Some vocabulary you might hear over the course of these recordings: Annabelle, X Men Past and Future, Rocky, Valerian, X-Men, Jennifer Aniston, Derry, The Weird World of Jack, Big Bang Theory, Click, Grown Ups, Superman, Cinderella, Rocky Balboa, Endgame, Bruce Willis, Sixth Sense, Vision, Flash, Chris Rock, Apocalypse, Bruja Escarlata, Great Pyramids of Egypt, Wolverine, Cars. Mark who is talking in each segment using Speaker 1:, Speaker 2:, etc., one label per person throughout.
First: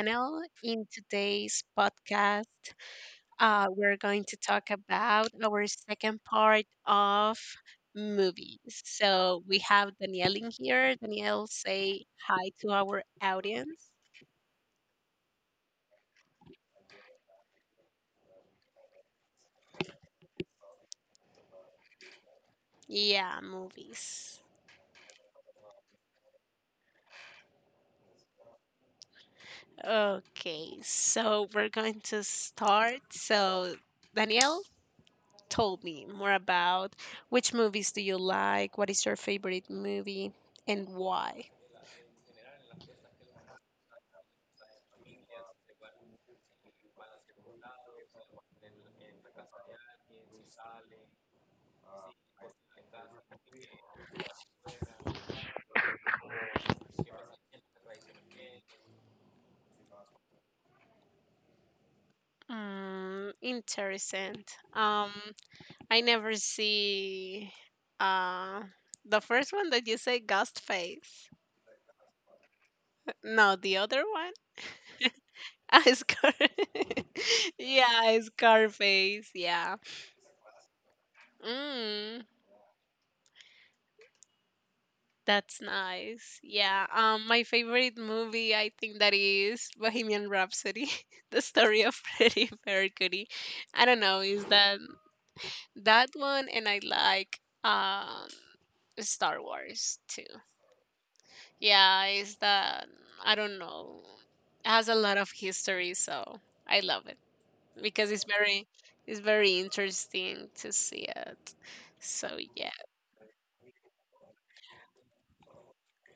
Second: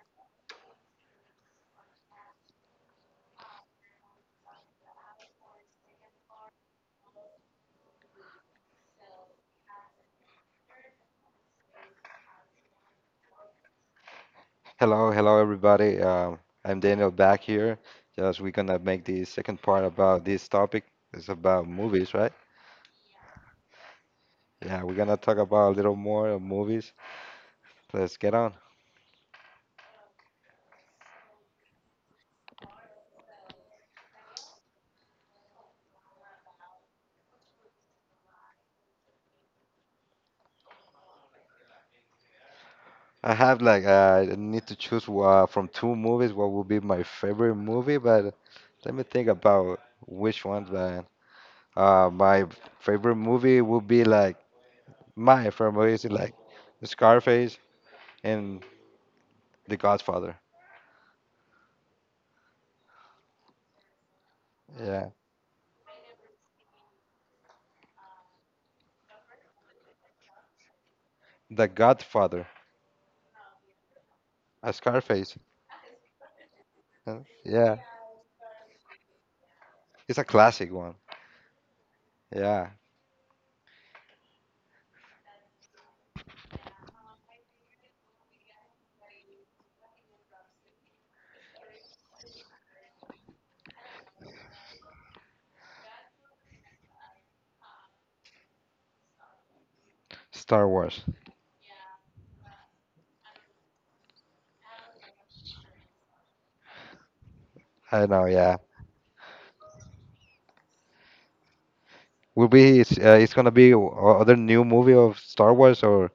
Speaker 1: channel. In today's podcast, we're going to talk about our second part of movies. So we have Danielle in here. Danielle, say hi to our audience.
Speaker 2: Hello, hello everybody. I'm Daniel back here. Just we're gonna make the second part about this topic. It's about movies, right?
Speaker 1: Yeah, movies.
Speaker 2: Yeah, we're gonna talk about a little more of movies. Let's get on.
Speaker 1: Okay, so we're going to start. So Danielle, told me more about which movies do you like? What is your favorite movie and why?
Speaker 2: I have like I need to choose from two movies what will be my favorite movie, but let me think about which ones. But uh, my favorite movie will be like my favorite movie is like Scarface and The Godfather.
Speaker 1: Mm, interesting.
Speaker 2: Yeah,
Speaker 1: Um, I never see uh the first one that you say ghost face.
Speaker 2: The Godfather,
Speaker 1: No, the other one.
Speaker 2: a Scarface.
Speaker 1: Ah, scar.
Speaker 2: Uh, Yeah,
Speaker 1: Yeah, Scarface. Yeah.
Speaker 2: it's a classic one.
Speaker 1: Mm,
Speaker 2: Yeah,
Speaker 1: that's nice. Yeah. My favorite movie, I think that is Bohemian Rhapsody, the story of Freddie Mercury. I don't know. Is that? That one, and I like Star Wars too.
Speaker 2: Star Wars.
Speaker 1: Yeah, it's that I don't know. It has a lot of history, so I love it
Speaker 2: I
Speaker 1: because it's
Speaker 2: know. Yeah,
Speaker 1: very it's very interesting to see it. So
Speaker 2: will
Speaker 1: yeah.
Speaker 2: be it's gonna be other new movie of Star Wars, or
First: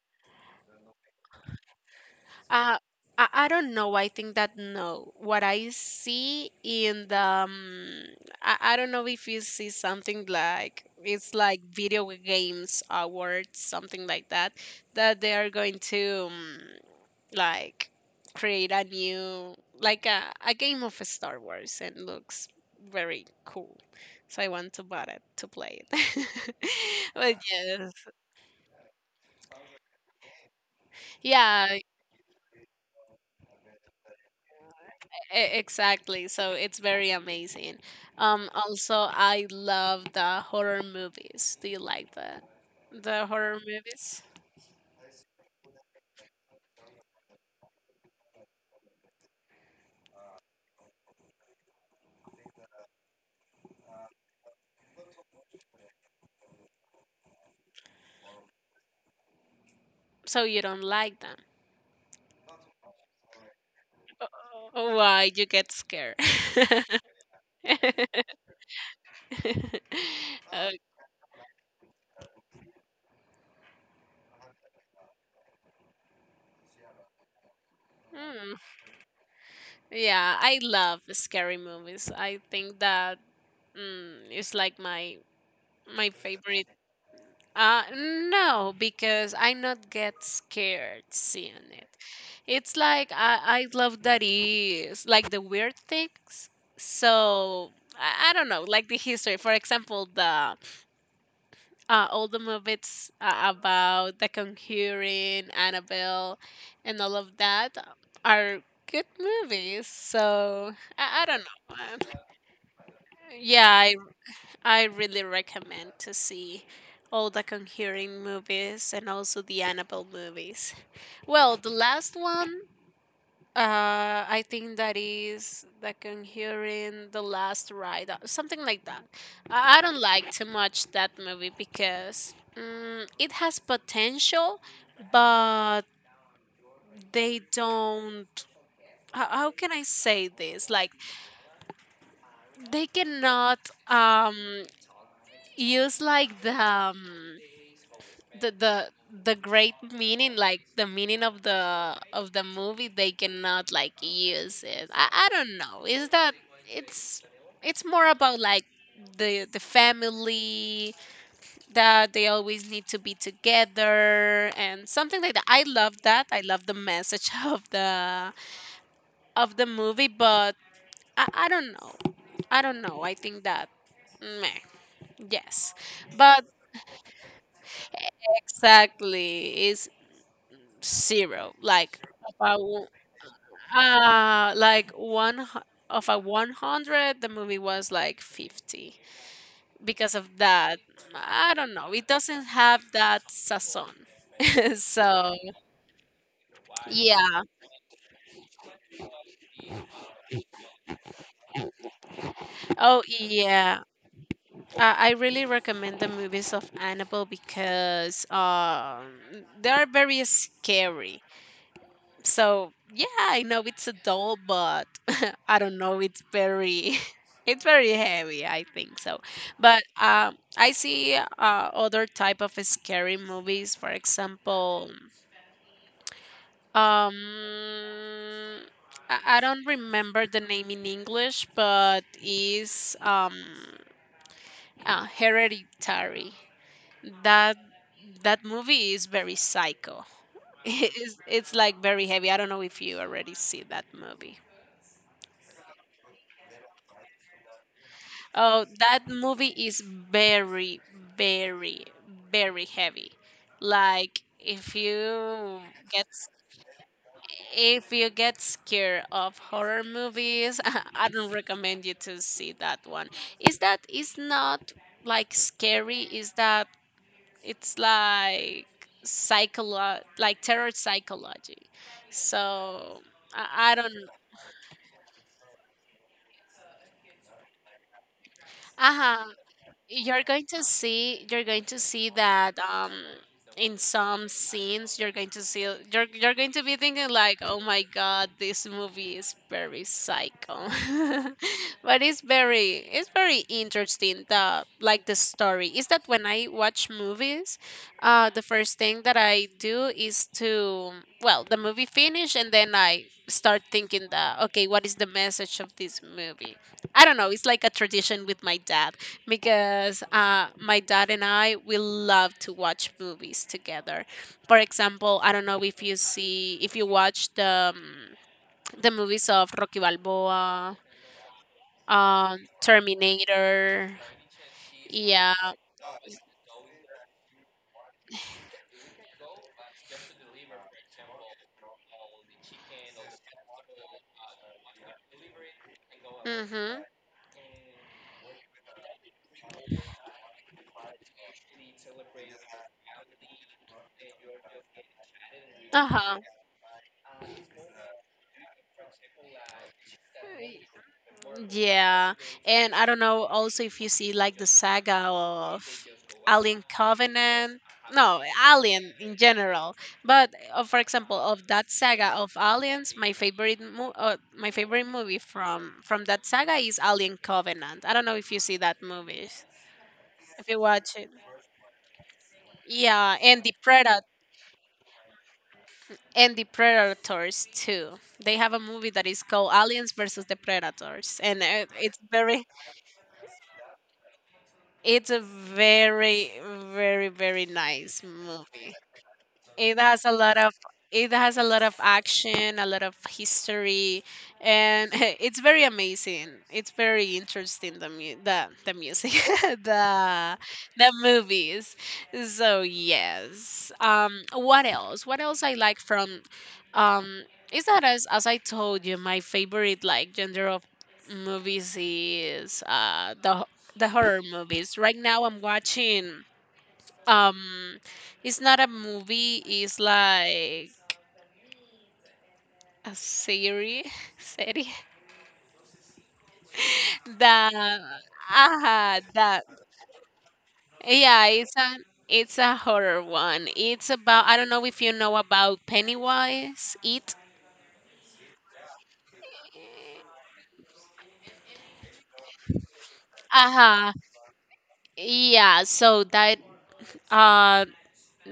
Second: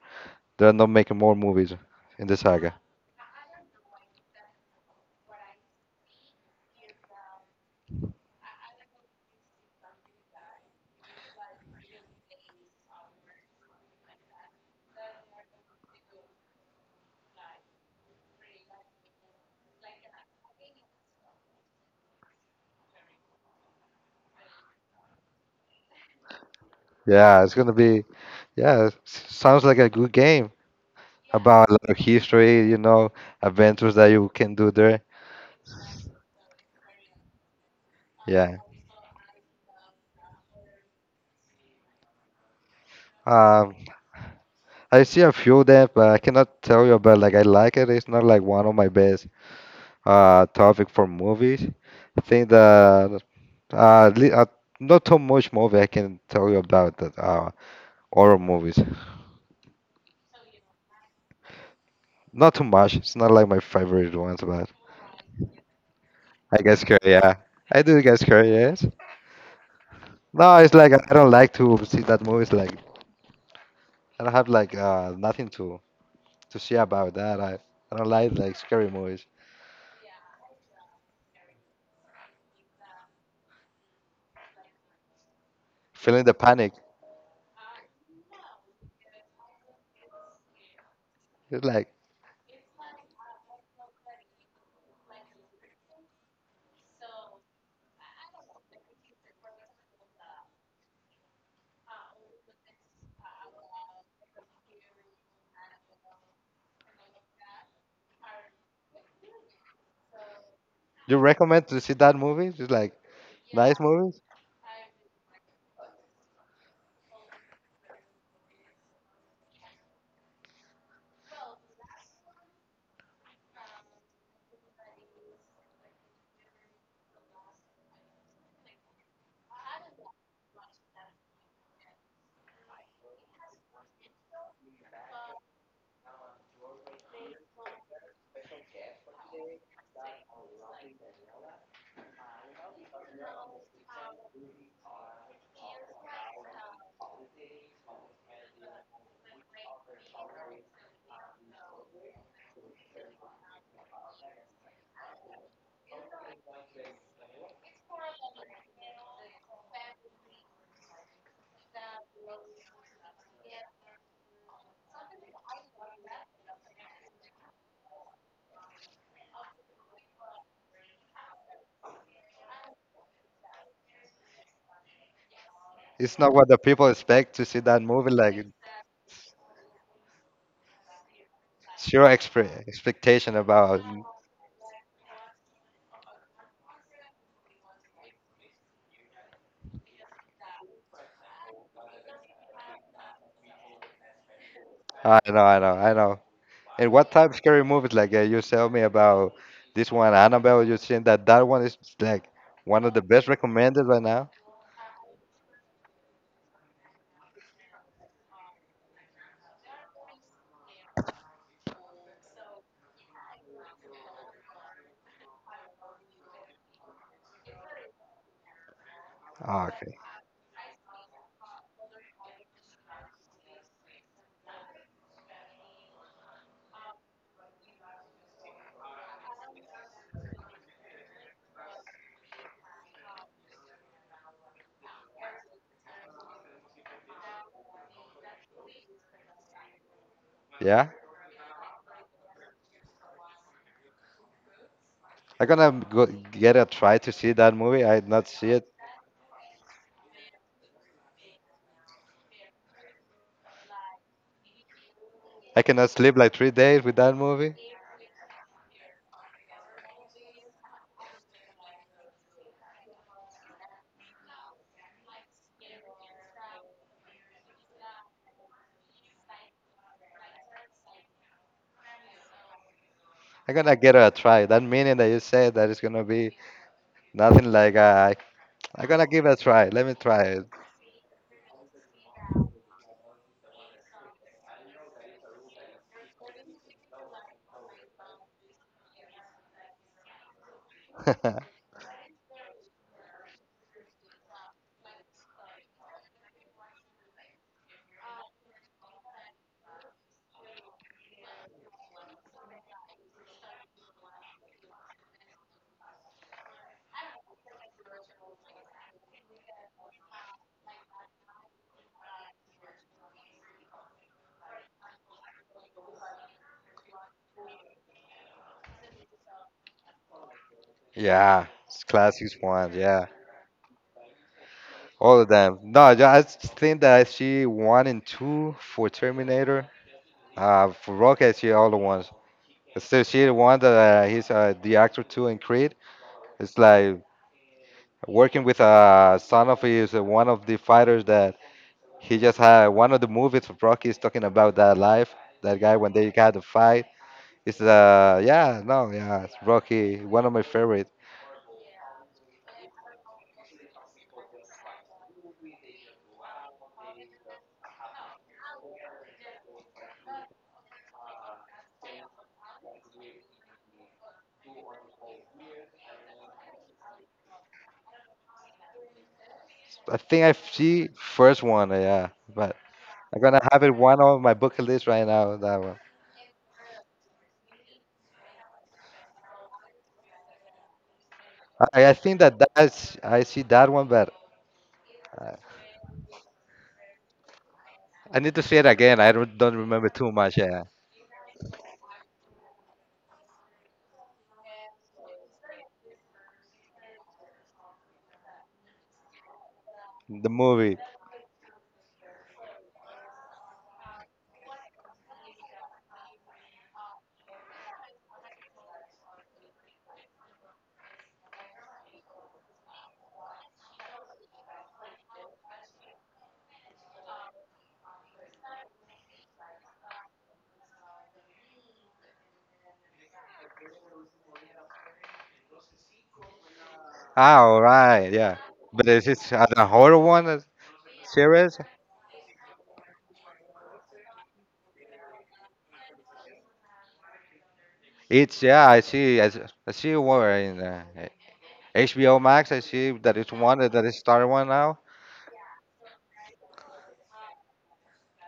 Speaker 2: they're not making more movies in the saga.
Speaker 1: Uh, I don't know. I think that no. What I see in the, I don't know if you see something like it's like video games awards, something like that, that they are going to like create a new like a game of Star Wars and looks very cool. So I want to buy it to play it. But
Speaker 2: Yeah, it's gonna
Speaker 1: yes.
Speaker 2: be. Yeah, sounds like a good game about a
Speaker 1: Yeah,
Speaker 2: lot of history. You know, adventures that you can do there.
Speaker 1: Exactly. So it's very amazing.
Speaker 2: Yeah.
Speaker 1: Also, I love the horror movies. Do you like the horror
Speaker 2: Um,
Speaker 1: movies?
Speaker 2: I see a few of them, but I cannot tell you about like I like it. It's not like one of my best topic for movies. I think that uh, li- uh, not too much movie I can tell you about that horror movies.
Speaker 1: So you don't like them?
Speaker 2: Not too much. It's not like my favorite ones, but
Speaker 1: Oh, why you get scared?
Speaker 2: I guess scared. Yeah, I do get scared. Yes. No,
Speaker 1: Uh,
Speaker 2: it's like I don't like to see that movies. Like I don't have like nothing to see about that. I don't like
Speaker 1: mm,
Speaker 2: like scary movies.
Speaker 1: yeah, I love scary movies. I think that it's like my
Speaker 2: Feeling the
Speaker 1: favorite.
Speaker 2: panic.
Speaker 1: Uh, no, because I not get scared seeing
Speaker 2: It's
Speaker 1: it.
Speaker 2: like
Speaker 1: It's like I love that is like the weird things. So I don't know, like the history. For example, the all the movies about The Conjuring, Annabelle, and all of that are good movies. So
Speaker 2: you
Speaker 1: I don't
Speaker 2: recommend
Speaker 1: know.
Speaker 2: to see that movie. It's like
Speaker 1: Yeah,
Speaker 2: nice
Speaker 1: I
Speaker 2: movies.
Speaker 1: I really recommend to see all the Conjuring movies and also the Annabelle movies. Well, the last one. I think that is that can hear in the last ride, something like that. I don't like too much that movie because it has potential, but they don't. How can I say this? Like they cannot um use like the the the great meaning, like the meaning of the movie, they cannot like use it. I don't know. Is that it's it's more about like the family, that they always need to be together and something like that. I love the message of the movie, but I don't know I don't know I think that, meh, yes.
Speaker 2: It's not
Speaker 1: But
Speaker 2: what the people expect to see that movie. Like
Speaker 1: exactly. It's zero,
Speaker 2: it's
Speaker 1: like
Speaker 2: your
Speaker 1: about
Speaker 2: expectation about.
Speaker 1: like of a 100, the movie was like 50. Because of that, I don't know. It doesn't have that sazon.
Speaker 2: I
Speaker 1: So
Speaker 2: know, I know, I know. And what type of
Speaker 1: yeah.
Speaker 2: scary movies? Like you tell me about this one, Annabelle. You're saying that that one is like one of
Speaker 1: Oh
Speaker 2: the best
Speaker 1: yeah.
Speaker 2: recommended right now.
Speaker 1: I really recommend the movies of Annabelle because they are very scary. So yeah, I know it's a doll, but I don't know. It's very, it's very heavy. I think so.
Speaker 2: Ah,
Speaker 1: But
Speaker 2: okay.
Speaker 1: I see other type of scary movies. For example, um, I don't remember the name in English, but is Hereditary. That that movie is very psycho.
Speaker 2: Yeah.
Speaker 1: It's like very heavy. I don't know if you already see that movie.
Speaker 2: I'm gonna go get a try to see that movie. I did not see
Speaker 1: Oh,
Speaker 2: it.
Speaker 1: that movie is very, very, very heavy. Like if you
Speaker 2: I cannot
Speaker 1: get
Speaker 2: sleep
Speaker 1: s-
Speaker 2: like 3 days with that movie.
Speaker 1: if you get scared of horror movies, I don't recommend you to see that one. Is that is not like scary? Is that it's like psycholo like terror psychology. So
Speaker 2: I'm
Speaker 1: I
Speaker 2: gonna
Speaker 1: don't.
Speaker 2: get a try. That meaning that you said that it's gonna be nothing like I. I'm
Speaker 1: Uh
Speaker 2: gonna
Speaker 1: huh.
Speaker 2: give it a try. Let me
Speaker 1: you're
Speaker 2: try
Speaker 1: going
Speaker 2: it.
Speaker 1: to see you're going to see that in some scenes you're going to see you're going to be thinking like, oh my god, this movie is very psycho. But it's very interesting, the like the story is that when I watch movies the first thing that I do is to, well, the movie finish and then I start thinking that, okay, what is the message of this movie? I don't know. It's like a tradition with my dad, because my dad and I, we love to watch movies together. For example, I don't know if you see, if you watch the movies of Rocky Balboa,
Speaker 2: Yeah, it's classics one. Yeah.
Speaker 1: Terminator.
Speaker 2: All of
Speaker 1: Yeah.
Speaker 2: them. No, I just think that she one and two for Terminator. For Rocket, she all the ones. Still, she the one that he's the actor too in Creed. It's
Speaker 1: Mhm.
Speaker 2: like working with son of his one of the fighters that he just had. One of the movies of Rocky is talking about that life. That guy
Speaker 1: Uh
Speaker 2: when they
Speaker 1: huh.
Speaker 2: got the fight. It's Yeah, no, yeah, it's Rocky, one of my favorites.
Speaker 1: Yeah, and I don't know also if you see like the saga of Alien Covenant. No, Alien in general. But for example, of that saga of Aliens, my favorite my favorite movie from that saga is Alien Covenant. I don't know if you see that movie.
Speaker 2: I think I
Speaker 1: If you
Speaker 2: see
Speaker 1: watch it.
Speaker 2: first one, yeah, but
Speaker 1: Yeah,
Speaker 2: I'm gonna
Speaker 1: and the
Speaker 2: have it one
Speaker 1: Predator
Speaker 2: on my bucket list right now that one.
Speaker 1: and the Predators too. They have a movie that is called Aliens versus the Predators, and
Speaker 2: I
Speaker 1: it's
Speaker 2: think that
Speaker 1: very.
Speaker 2: that's I see that one, but
Speaker 1: It's a very, very, very nice
Speaker 2: I need to see it
Speaker 1: movie.
Speaker 2: again. I don't
Speaker 1: It
Speaker 2: remember
Speaker 1: has
Speaker 2: too
Speaker 1: a
Speaker 2: much.
Speaker 1: lot of
Speaker 2: Yeah,
Speaker 1: it has a lot of action, a lot of history, and it's very amazing. It's very interesting, the music,
Speaker 2: the
Speaker 1: the
Speaker 2: movie.
Speaker 1: the movies. So yes. What else? What else I like from um is that, as I told you, my favorite like genre of movies is the horror movies. Right now I'm watching um it's not a movie, it's like a series, series
Speaker 2: Ah,
Speaker 1: that,
Speaker 2: all right. Yeah, but
Speaker 1: aha,
Speaker 2: is it
Speaker 1: that
Speaker 2: the horror one,
Speaker 1: yeah it's
Speaker 2: series?
Speaker 1: a it's a horror one. It's about, I don't know if you know about Pennywise, it,
Speaker 2: It's yeah. I see. I see one in HBO Max. I see that it's one that
Speaker 1: aha,
Speaker 2: is started one now.
Speaker 1: yeah, so that uh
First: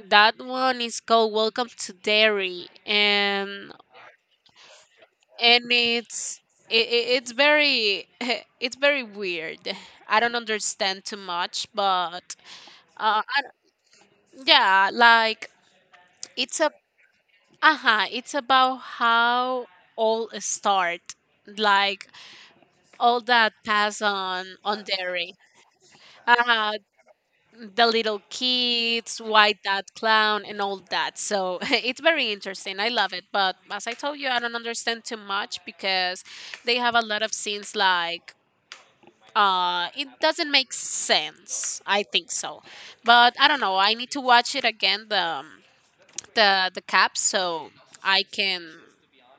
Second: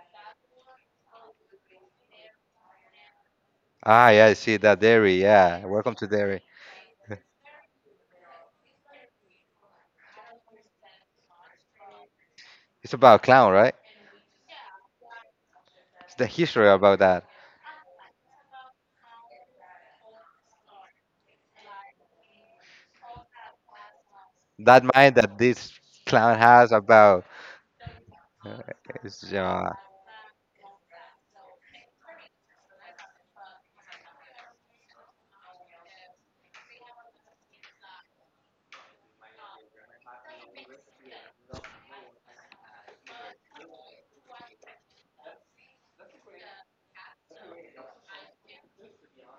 Speaker 1: that one is called Welcome to Dairy,
Speaker 2: Ah, yeah. I see that Derry. Yeah,
Speaker 1: and
Speaker 2: welcome to
Speaker 1: it's
Speaker 2: Derry.
Speaker 1: it's very it's very weird. I don't understand too much, but
Speaker 2: It's about
Speaker 1: Uh,
Speaker 2: clown, right?
Speaker 1: and yeah, like
Speaker 2: It's the
Speaker 1: it's
Speaker 2: history
Speaker 1: a,
Speaker 2: about that.
Speaker 1: uh-huh, it's about how all start, like all that pass
Speaker 2: That
Speaker 1: on
Speaker 2: mind
Speaker 1: dairy.
Speaker 2: that this clown has
Speaker 1: Uh,
Speaker 2: about.
Speaker 1: the little
Speaker 2: Uh,
Speaker 1: kids,
Speaker 2: It's,
Speaker 1: white
Speaker 2: uh,
Speaker 1: that clown, and all that. So it's very interesting. I love it, but as I told you, I don't understand too much because they have a lot of scenes like. It doesn't make sense, I think so, but I don't know. I need to watch it again. The cap, so I can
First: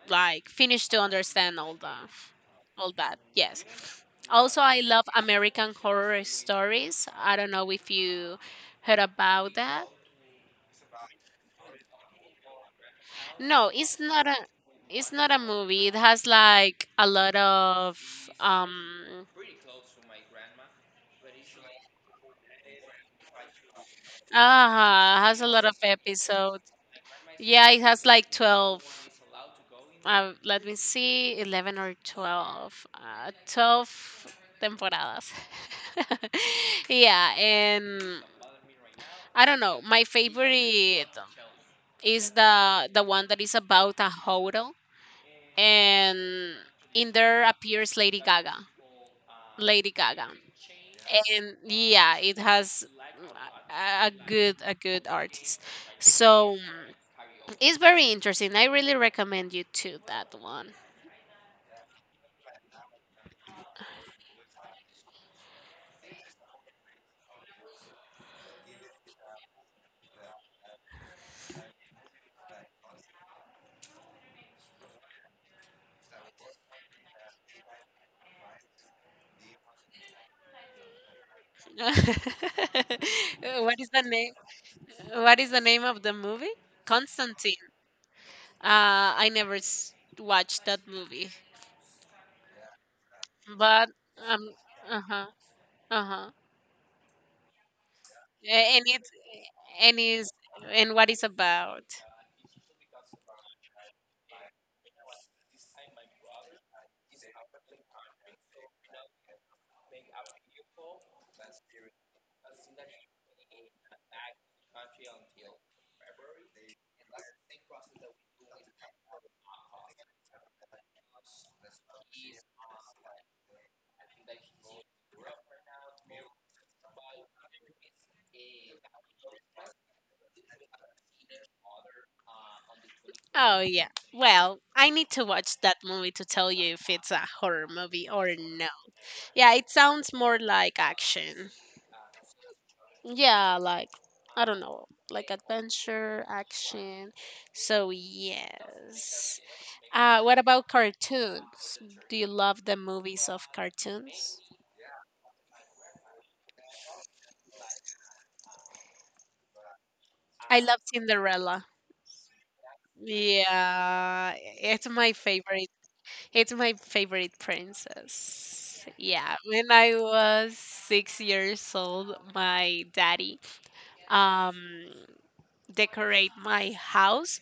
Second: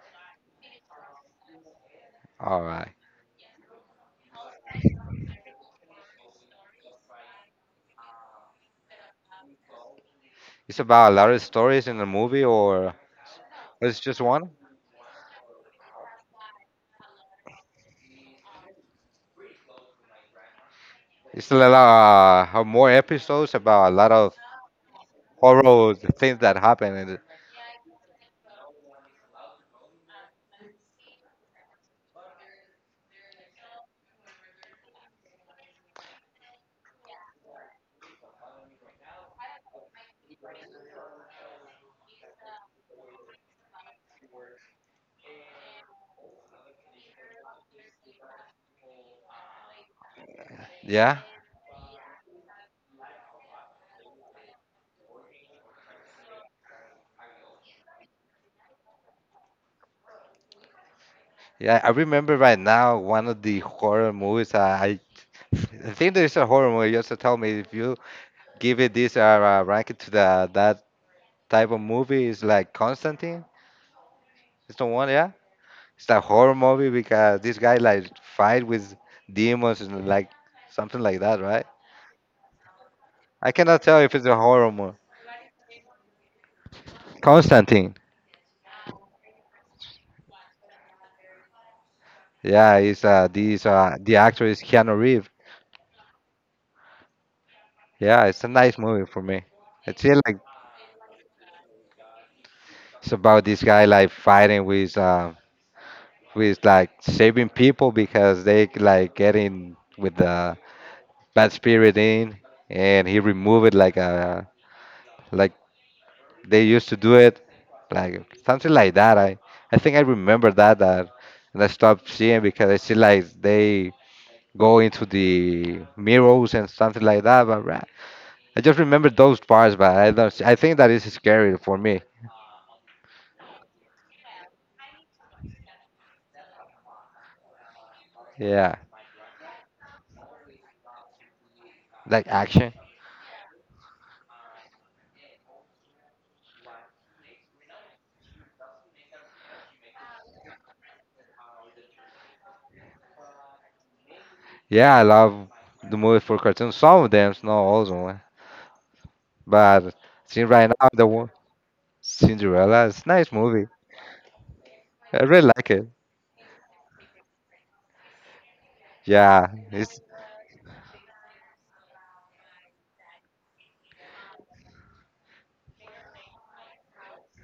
Speaker 1: like finish to understand all the
Speaker 2: all right.
Speaker 1: all that. Yes. Also, I love American Horror Stories. I don't know if you heard about that.
Speaker 2: It's about a lot of stories in the movie, or
Speaker 1: No,
Speaker 2: it's just one.
Speaker 1: it's not a movie. It has like a lot of um
Speaker 2: It's a lot more episodes about a lot of
Speaker 1: has a lot of
Speaker 2: horror things that
Speaker 1: episodes.
Speaker 2: happen. And
Speaker 1: Yeah, it has like 12. Let me see, 11 or 12. 12 temporadas. Yeah, and I don't know. My favorite is the one that is about a hotel, and in there appears Lady Gaga. Lady Gaga,
Speaker 2: yeah,
Speaker 1: and yeah, it has a good artist. So it's very interesting. I really recommend you to that one.
Speaker 2: yeah. I remember right now one of the horror movies. I think there's a horror movie. You also tell me if you give it this ranking to the that type of movie is like Constantine. It's the one, yeah. It's a horror movie because this guy like fight with demons and like something like that, right?
Speaker 1: What
Speaker 2: I cannot
Speaker 1: is
Speaker 2: tell
Speaker 1: the
Speaker 2: if it's
Speaker 1: name?
Speaker 2: a horror
Speaker 1: What is the name of the movie? Constantine.
Speaker 2: Constantine.
Speaker 1: I never watched that movie,
Speaker 2: Yeah, he's this
Speaker 1: but
Speaker 2: the actor
Speaker 1: um,
Speaker 2: is Keanu
Speaker 1: uh huh,
Speaker 2: Reeves.
Speaker 1: uh huh.
Speaker 2: Yeah, it's a nice
Speaker 1: And
Speaker 2: movie
Speaker 1: it's
Speaker 2: for me.
Speaker 1: and
Speaker 2: It's feel
Speaker 1: is
Speaker 2: like
Speaker 1: and what is about?
Speaker 2: it's about this guy like fighting with like saving people because they like getting with the bad spirit in and he remove it like they used to do it like something like that. I think I remember that that and I stopped seeing because I see like they go into the mirrors and something like that but I just remember those parts, but I don't. I think that is scary for me.
Speaker 1: Oh yeah. Well, I need to watch that movie to tell you if it's a horror movie or no.
Speaker 2: Yeah,
Speaker 1: Yeah, it sounds more like action.
Speaker 2: like action.
Speaker 1: Yeah, like I don't know, like adventure, action. So yes. What about cartoons? Do you love the movies of cartoons?
Speaker 2: Yeah, I love the movie for cartoons. Some of them, not all of them. But since
Speaker 1: I
Speaker 2: right
Speaker 1: love
Speaker 2: now, the one
Speaker 1: Cinderella.
Speaker 2: Cinderella, it's nice movie.
Speaker 1: Yeah, it's my
Speaker 2: I really
Speaker 1: favorite.
Speaker 2: like it.
Speaker 1: It's my favorite princess. Yeah,
Speaker 2: Yeah,
Speaker 1: when I
Speaker 2: it's
Speaker 1: was 6 years old, my daddy um decorate my house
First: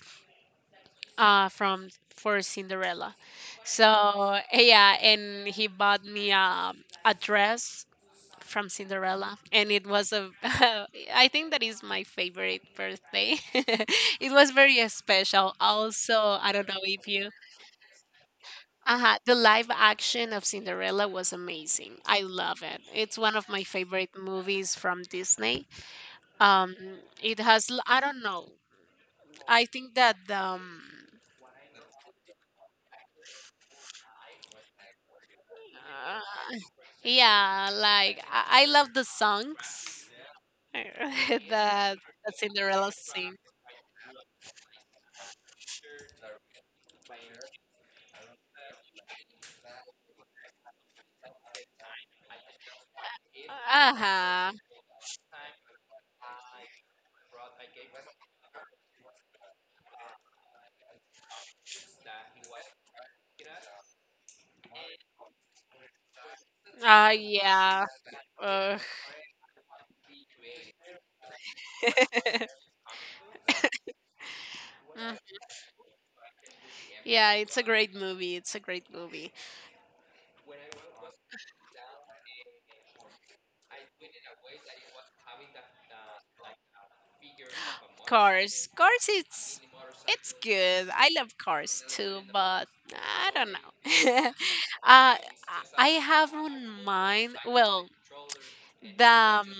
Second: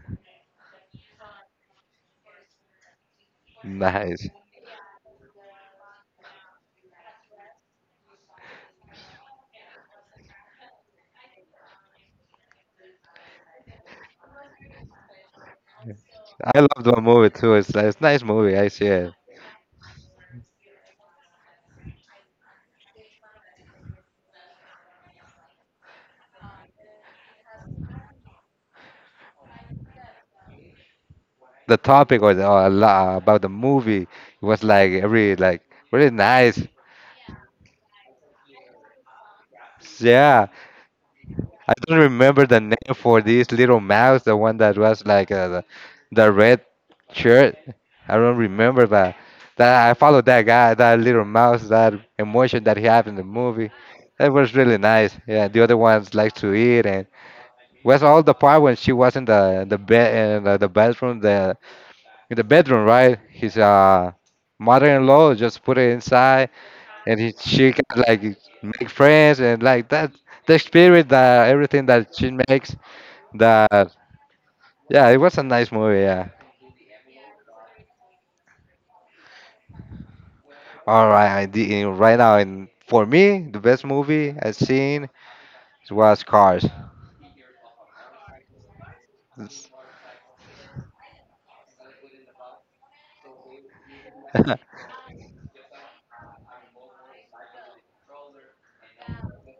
Speaker 1: from for Cinderella.
Speaker 2: nice.
Speaker 1: So yeah, and he bought me a dress from Cinderella, and it was a I think that is my favorite birthday. It was very special. Also, I
Speaker 2: I
Speaker 1: don't know
Speaker 2: love the
Speaker 1: if
Speaker 2: movie
Speaker 1: you.
Speaker 2: too. It's nice movie. I see it.
Speaker 1: Uh-huh. The live action of Cinderella was amazing. I love it. It's one of my favorite movies from Disney. Um, it has, I don't know. I think that
Speaker 2: The topic was a lot about the movie. It was like every like really
Speaker 1: Uh,
Speaker 2: nice.
Speaker 1: yeah, like I love the songs
Speaker 2: Yeah. I
Speaker 1: that
Speaker 2: don't
Speaker 1: that
Speaker 2: remember the
Speaker 1: Cinderella
Speaker 2: name for
Speaker 1: sings.
Speaker 2: this little mouse, the one that was like the, red shirt. I don't remember, but that I followed that guy, that little mouse, that emotion that he had in the movie. That
Speaker 1: Uh-huh.
Speaker 2: was really nice. Yeah, the other ones like to eat and was all the part when she was in the bed in the bathroom, the in the bedroom, right? His mother-in-law just put it inside, and she can
Speaker 1: Yeah.
Speaker 2: like
Speaker 1: Ugh.
Speaker 2: make friends and like that the spirit that everything that she makes that yeah, it
Speaker 1: Mm,
Speaker 2: was a nice movie. Yeah.
Speaker 1: yeah, it's a great movie. It's a great movie.
Speaker 2: All right, I did, right now, and for me, the best movie I've seen was Cars.
Speaker 1: Cars. Cars, it's good. I love cars too, but I don't know. uh I I have on mind. Well, the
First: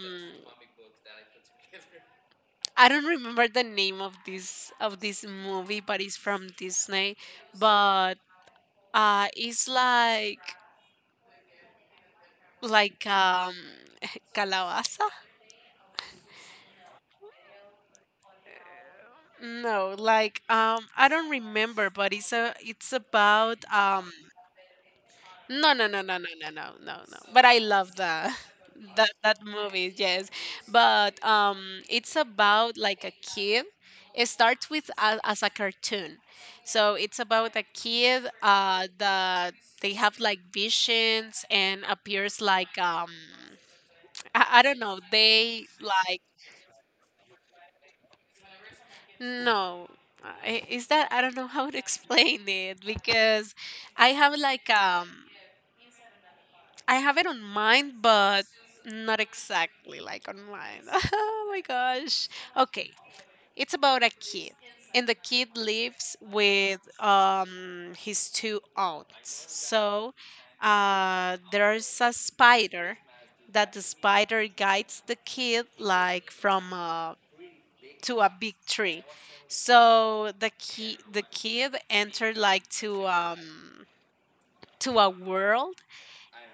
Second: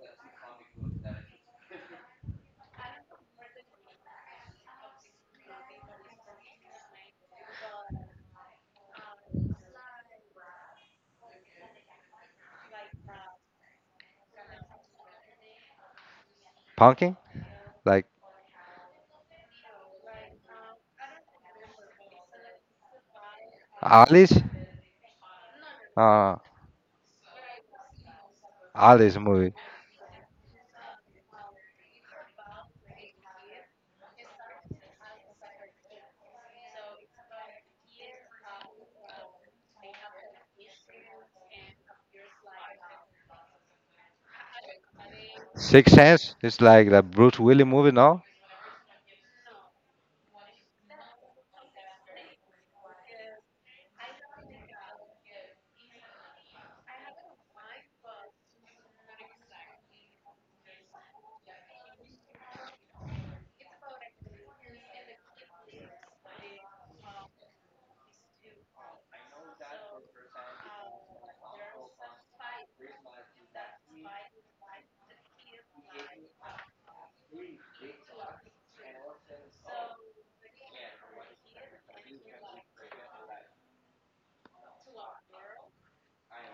Speaker 1: I don't remember the name of this movie, but it's from Disney. But it's like calabaza.
Speaker 2: Punking, like
Speaker 1: No, like I don't remember, but it's a, it's about um,
Speaker 2: Alice,
Speaker 1: no, no, no, no, no,
Speaker 2: uh,
Speaker 1: no, no, no, no. But I love that that
Speaker 2: Alice
Speaker 1: that
Speaker 2: movie.
Speaker 1: movie, yes. But it's about like a kid. It starts with a, as a cartoon, so it's about a kid that they have like visions and appears like I don't know. They
Speaker 2: Six
Speaker 1: like,
Speaker 2: Sense is like the Bruce Willis movie, no?
Speaker 1: no. Is that I don't know how to explain it, because I have like I have it on mind, but not exactly like on mine. Oh my gosh. Okay, it's about a kid, and the kid lives with his two aunts. So there's a spider that the spider guides the kid like from to a big tree. So the kid entered like to a world,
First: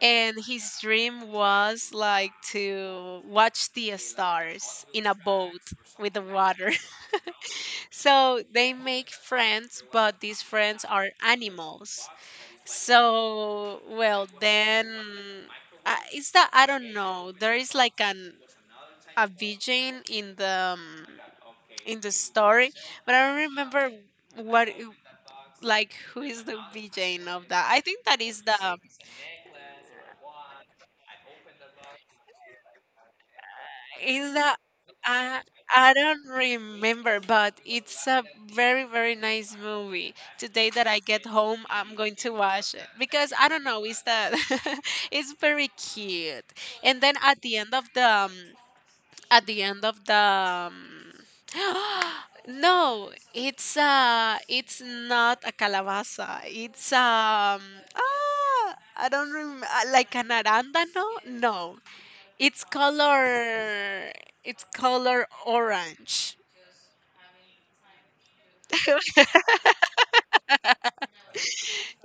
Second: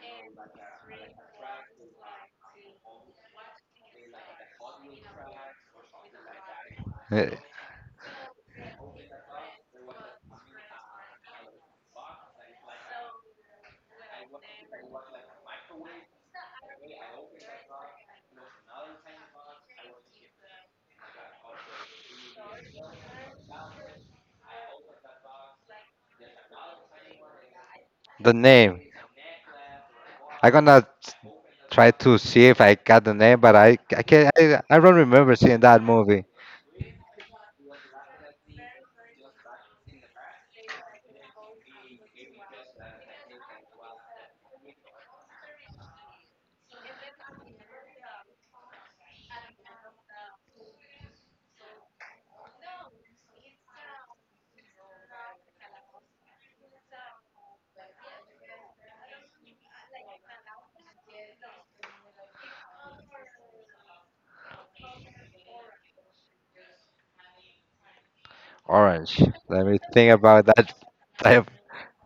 Speaker 1: and his dream was like to watch the stars in a boat with the water.
Speaker 2: Eh,
Speaker 1: So they make friends, but these friends are animals. So, well, then it's that I don't know. There is like an a vision in the story, but I don't remember what it- like who is the vision of that. I think that
Speaker 2: the
Speaker 1: is the.
Speaker 2: name. I gonna try to see if I got the name, but I I can
Speaker 1: Is that
Speaker 2: I, I don't remember
Speaker 1: I
Speaker 2: seeing that
Speaker 1: I
Speaker 2: movie.
Speaker 1: don't remember, but it's a very nice movie. Today that I get home, I'm going to watch it because I don't know. It's that it's very cute. And then at the end of the at the end of the um, no, it's not a calabaza. It's ah, I don't remember, like an arándano. No, no. It's color. It's color orange.
Speaker 2: Orange. Let me think about that I have.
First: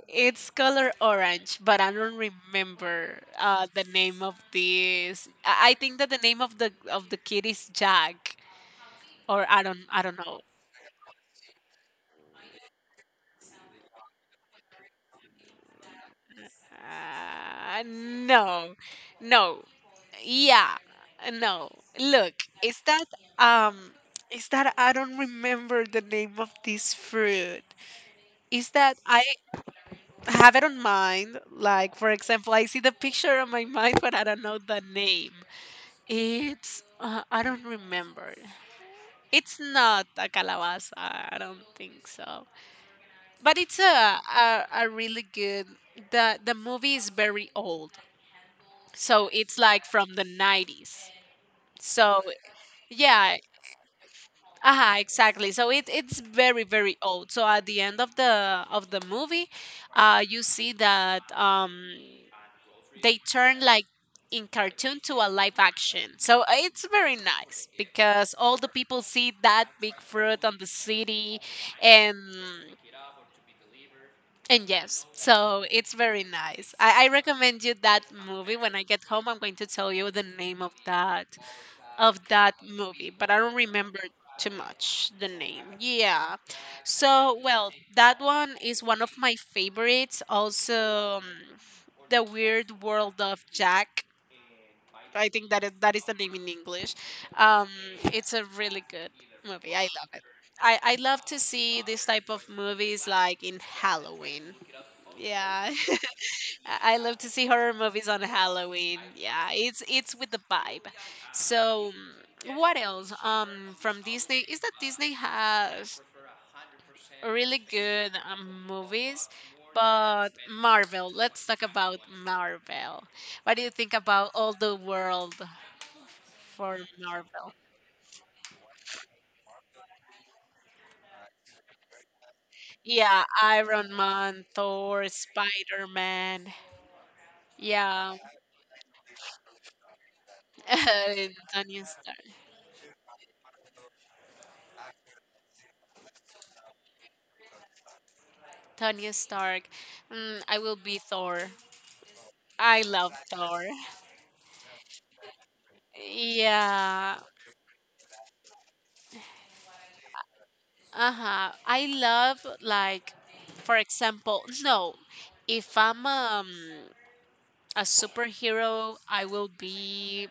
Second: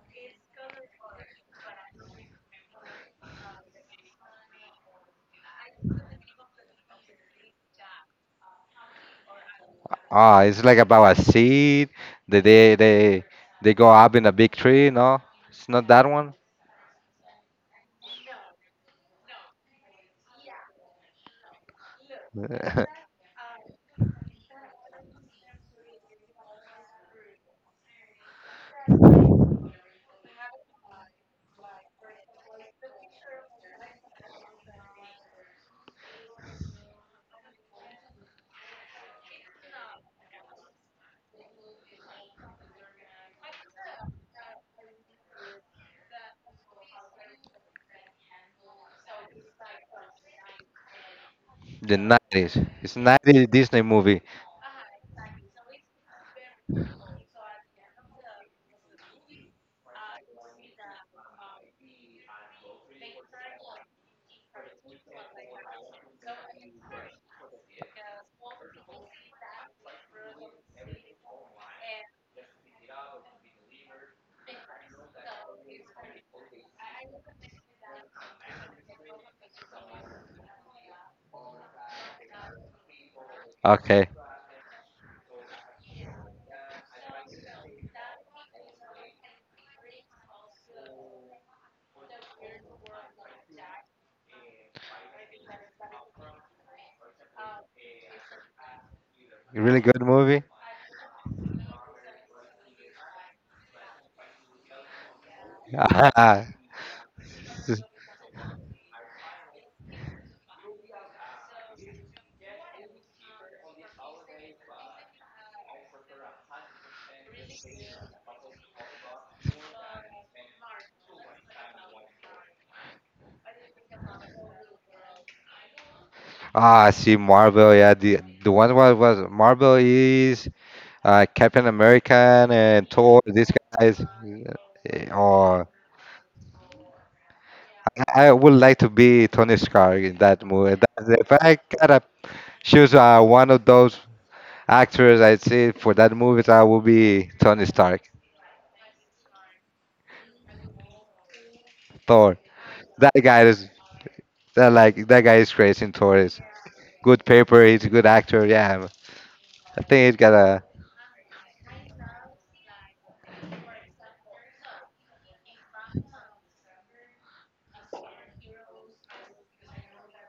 Speaker 1: It's color orange, but I don't remember the name of this. I think that the name of the kid is Jack, or I don't
Speaker 2: Ah,
Speaker 1: know.
Speaker 2: it's like about a seed. They they they they go up in a big tree. No, it's not that one.
Speaker 1: No, no, yeah, no. Look, is
Speaker 2: the
Speaker 1: that um, is that I don't remember the name of this fruit. Is that I? Have it on mind. Like, for example, I see the picture on my mind, but I don't know the name. It's, I don't remember. It's not a calabaza. I don't think so. But it's a really good, the movie is very old. So it's like from the 90s. So,
Speaker 2: nineties. It's
Speaker 1: yeah.
Speaker 2: 90s Disney movie.
Speaker 1: Ah, exactly. So it's very old. So at the end of the movie, you see that they turn like in cartoon to a live action. So it's very nice because all the people see that big fruit on the city and yes, so it's very nice. I recommend you that movie. When I get home, I'm going to tell you the name of that movie, but I don't remember
Speaker 2: Okay,
Speaker 1: too much the name. Yeah. So, well, that one is one of my favorites. Also the Weird World of Jack. I think that is the name in English. Um, it's a really good movie.
Speaker 2: really
Speaker 1: I
Speaker 2: good
Speaker 1: love it.
Speaker 2: movie.
Speaker 1: I love to see this type of movies like in Halloween. Yeah, I love to see horror movies on Halloween. Yeah, it's with the vibe. So, what else? From Disney, is that Disney has really good movies, but Marvel. Let's talk about Marvel. What do you think about all the world for
Speaker 2: Ah, I see
Speaker 1: Marvel?
Speaker 2: Marvel. Yeah, the one was Marvel is Captain American and Thor.
Speaker 1: Yeah,
Speaker 2: These
Speaker 1: Iron
Speaker 2: guys,
Speaker 1: Man, Thor,
Speaker 2: eh, or
Speaker 1: Spider Man. Yeah,
Speaker 2: I would like to be Tony Stark in that movie. That's
Speaker 1: and
Speaker 2: if I
Speaker 1: Tony
Speaker 2: gotta
Speaker 1: Stark.
Speaker 2: choose one of those actors I see for that movie, I will be Tony Stark,
Speaker 1: Tony Stark. I will be Thor.
Speaker 2: Thor.
Speaker 1: I
Speaker 2: That
Speaker 1: love
Speaker 2: guy
Speaker 1: Thor.
Speaker 2: is that like that guy is crazy in Thor. Is
Speaker 1: Yeah.
Speaker 2: good paper. He's a good actor. Yeah, I think he's got a
Speaker 1: Uh-huh. I love like, for example, no. If I'm a superhero, I will be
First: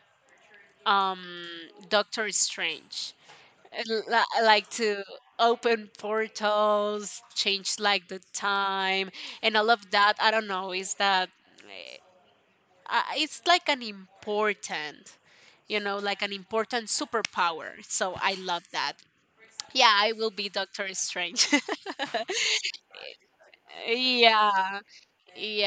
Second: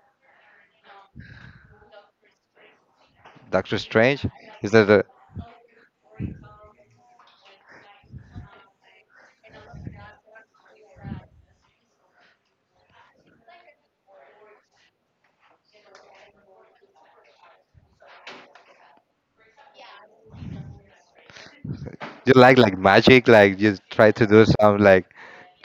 Speaker 1: um Doctor Strange.
Speaker 2: Doctor
Speaker 1: I
Speaker 2: Strange.
Speaker 1: li- like
Speaker 2: Is that
Speaker 1: to open portals, change like the time, and all of that. I don't know. Is that eh, it's like an important, you know, like an important superpower. So I love that. Yeah, I will be Doctor Strange.
Speaker 2: you like like magic? Like you try to do
Speaker 1: Yeah,
Speaker 2: some like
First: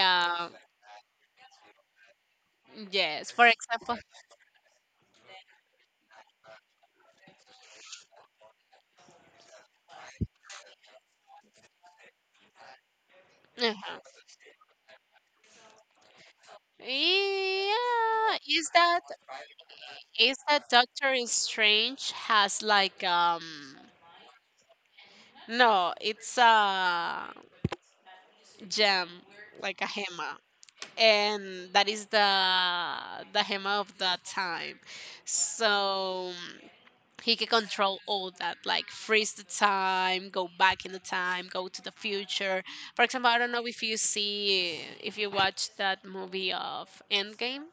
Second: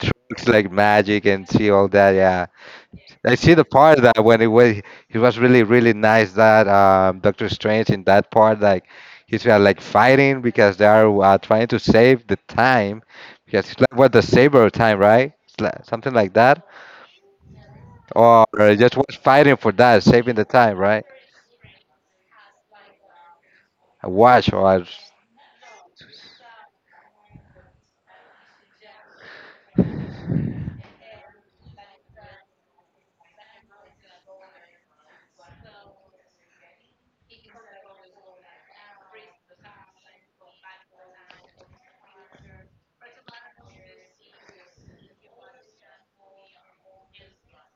Speaker 2: tricks like magic and see all that. Yeah,
Speaker 1: yes.
Speaker 2: I
Speaker 1: For
Speaker 2: see the
Speaker 1: example,
Speaker 2: part that when it was he was really really nice that Doctor Strange in that part like he's like fighting because they are trying to save the time because it's like what
Speaker 1: uh-huh.
Speaker 2: the saber of time right it's like, something like that
Speaker 1: Yeah.
Speaker 2: or
Speaker 1: Is
Speaker 2: just
Speaker 1: that
Speaker 2: was fighting for that saving
Speaker 1: is
Speaker 2: the
Speaker 1: that
Speaker 2: time right
Speaker 1: Doctor Strange has like
Speaker 2: I watch or I,
Speaker 1: no, it's a gem, like a hema, and that is the hema of that time. So he can control all that, like freeze the time, go back in the time, go to the future. For example, I don't know if you watch that movie of Endgame.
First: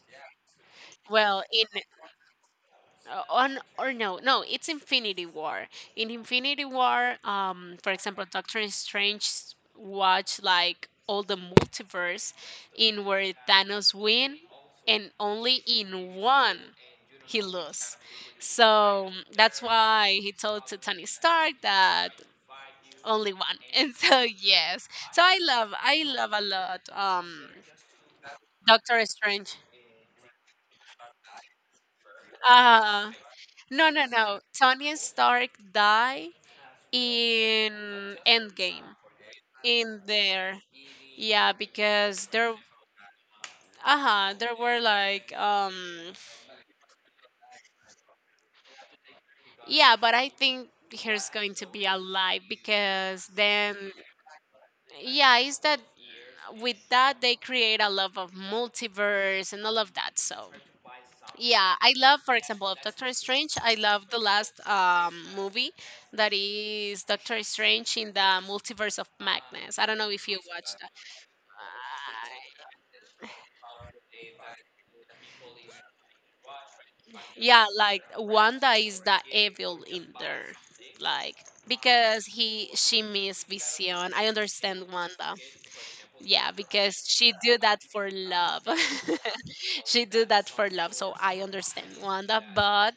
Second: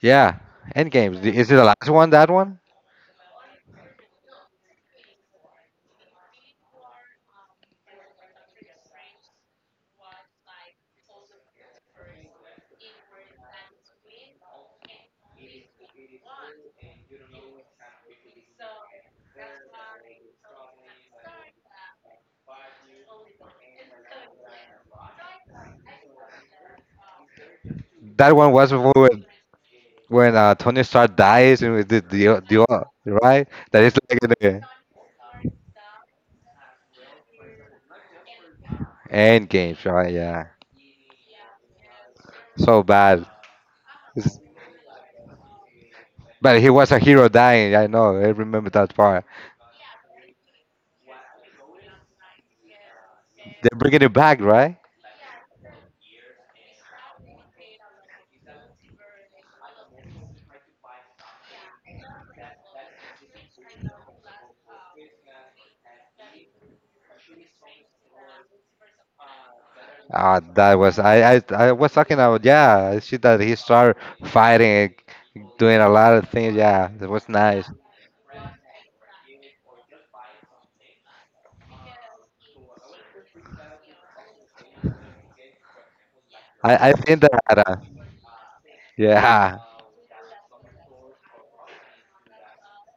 Speaker 2: yeah. Endgame,
Speaker 1: Well,
Speaker 2: is it the
Speaker 1: in
Speaker 2: last one, that one?
Speaker 1: on or no no it's infinity war. In infinity war, for example, doctor strange watched like all the multiverse in where thanos win, and only in one he lose. So that's why he told to tony stark that, only one. And so, yes, so I love a lot,
Speaker 2: That one was
Speaker 1: doctor strange.
Speaker 2: when Tony Stark dies and with the the,
Speaker 1: Uh
Speaker 2: the right that
Speaker 1: no
Speaker 2: is
Speaker 1: no
Speaker 2: like in
Speaker 1: no
Speaker 2: the
Speaker 1: tony stark die in Endgame.
Speaker 2: Endgame,
Speaker 1: In
Speaker 2: right? Yeah,
Speaker 1: there, yeah, because there,
Speaker 2: so bad.
Speaker 1: uh-huh,
Speaker 2: It's-
Speaker 1: there were like,
Speaker 2: But he was a hero dying. I know. I remember that part.
Speaker 1: yeah, but I think he's going to be alive because then,
Speaker 2: They're bringing it back, right?
Speaker 1: yeah, is that with that they create a love of multiverse and all of that. So, yeah, I love, for example, of Doctor Strange. I love the last movie that is Doctor Strange in the Multiverse of Madness. I don't know if you
Speaker 2: Ah, that
Speaker 1: watched that.
Speaker 2: was I. I was talking about yeah. I see that he started fighting, doing a lot of things. Yeah, it was nice.
Speaker 1: Yeah, like Wanda is the evil in there, like because he she missed Vision. I understand Wanda. Yeah,
Speaker 2: I
Speaker 1: because
Speaker 2: think
Speaker 1: she
Speaker 2: that.
Speaker 1: do that for love.
Speaker 2: Yeah,
Speaker 1: She do that for love, so I understand Wanda. But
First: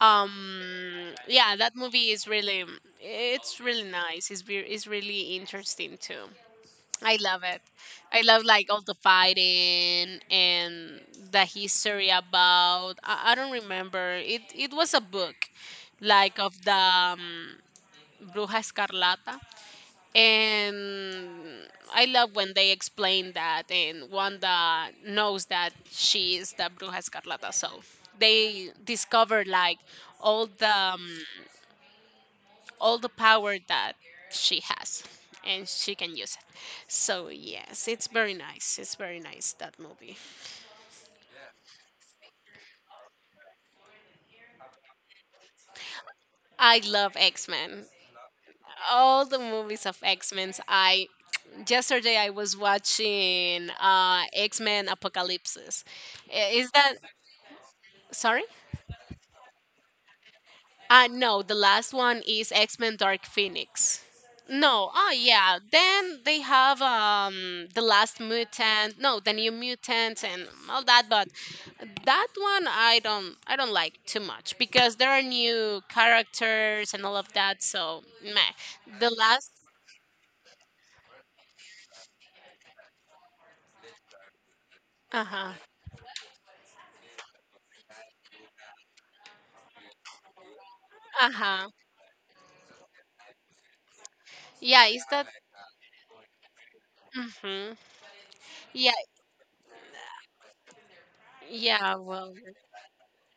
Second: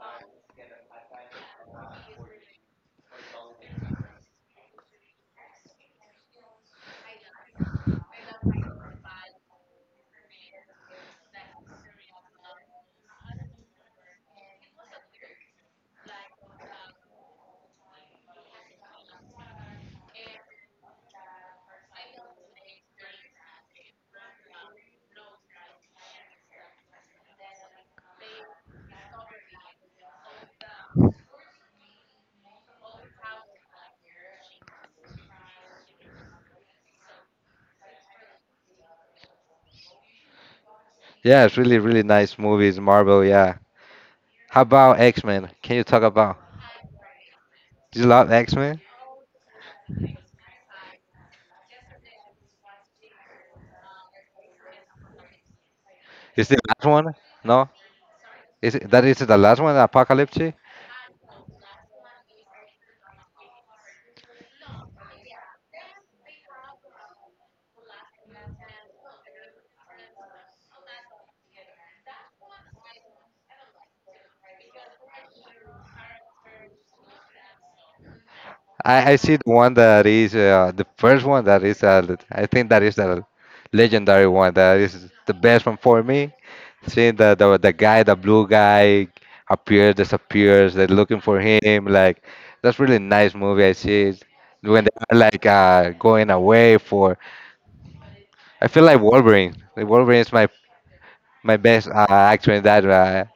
Speaker 1: yeah, that movie is really, it's really nice. It's really interesting too. I love it. I love like all the fighting and the history about. I don't remember. It was a book, like of the Bruja Escarlata, and I love when they explain that, and Wanda knows that she is the Bruja Escarlata. So they discover like all the um, all the power that she has, and she can use it. So, yes, it's very nice. It's very nice that movie.
Speaker 2: yeah. It's really really nice movies. Marvel. Yeah. How about X Men? Can you talk about?
Speaker 1: I love X-Men.
Speaker 2: Do you love X Men?
Speaker 1: All the movies of X-Men. I yesterday I was watching X-Men Apocalypse.
Speaker 2: Is the
Speaker 1: Is
Speaker 2: last
Speaker 1: that,
Speaker 2: one? No.
Speaker 1: sorry?
Speaker 2: Is it, that is the last one? Apocalypse?
Speaker 1: No, the last one is X Men Dark Phoenix. No, oh yeah. Then they have the last mutant, no, the new mutant and all that, but that one I don't like too much because there are new characters and all of that. So, meh. The
Speaker 2: I see the
Speaker 1: last,
Speaker 2: one that is the first one that is I think that is the legendary one that is
Speaker 1: uh
Speaker 2: the
Speaker 1: huh,
Speaker 2: best one for me. Seeing the guy, the blue guy appears, disappears, they're looking
Speaker 1: uh
Speaker 2: for
Speaker 1: huh.
Speaker 2: him. Like that's really nice movie. I see it. When
Speaker 1: Yeah,
Speaker 2: they
Speaker 1: is
Speaker 2: are
Speaker 1: that?
Speaker 2: like going away for.
Speaker 1: Mm-hmm.
Speaker 2: I feel
Speaker 1: Yeah,
Speaker 2: like Wolverine. Like Wolverine is my best
Speaker 1: yeah. Well,
Speaker 2: actor in that.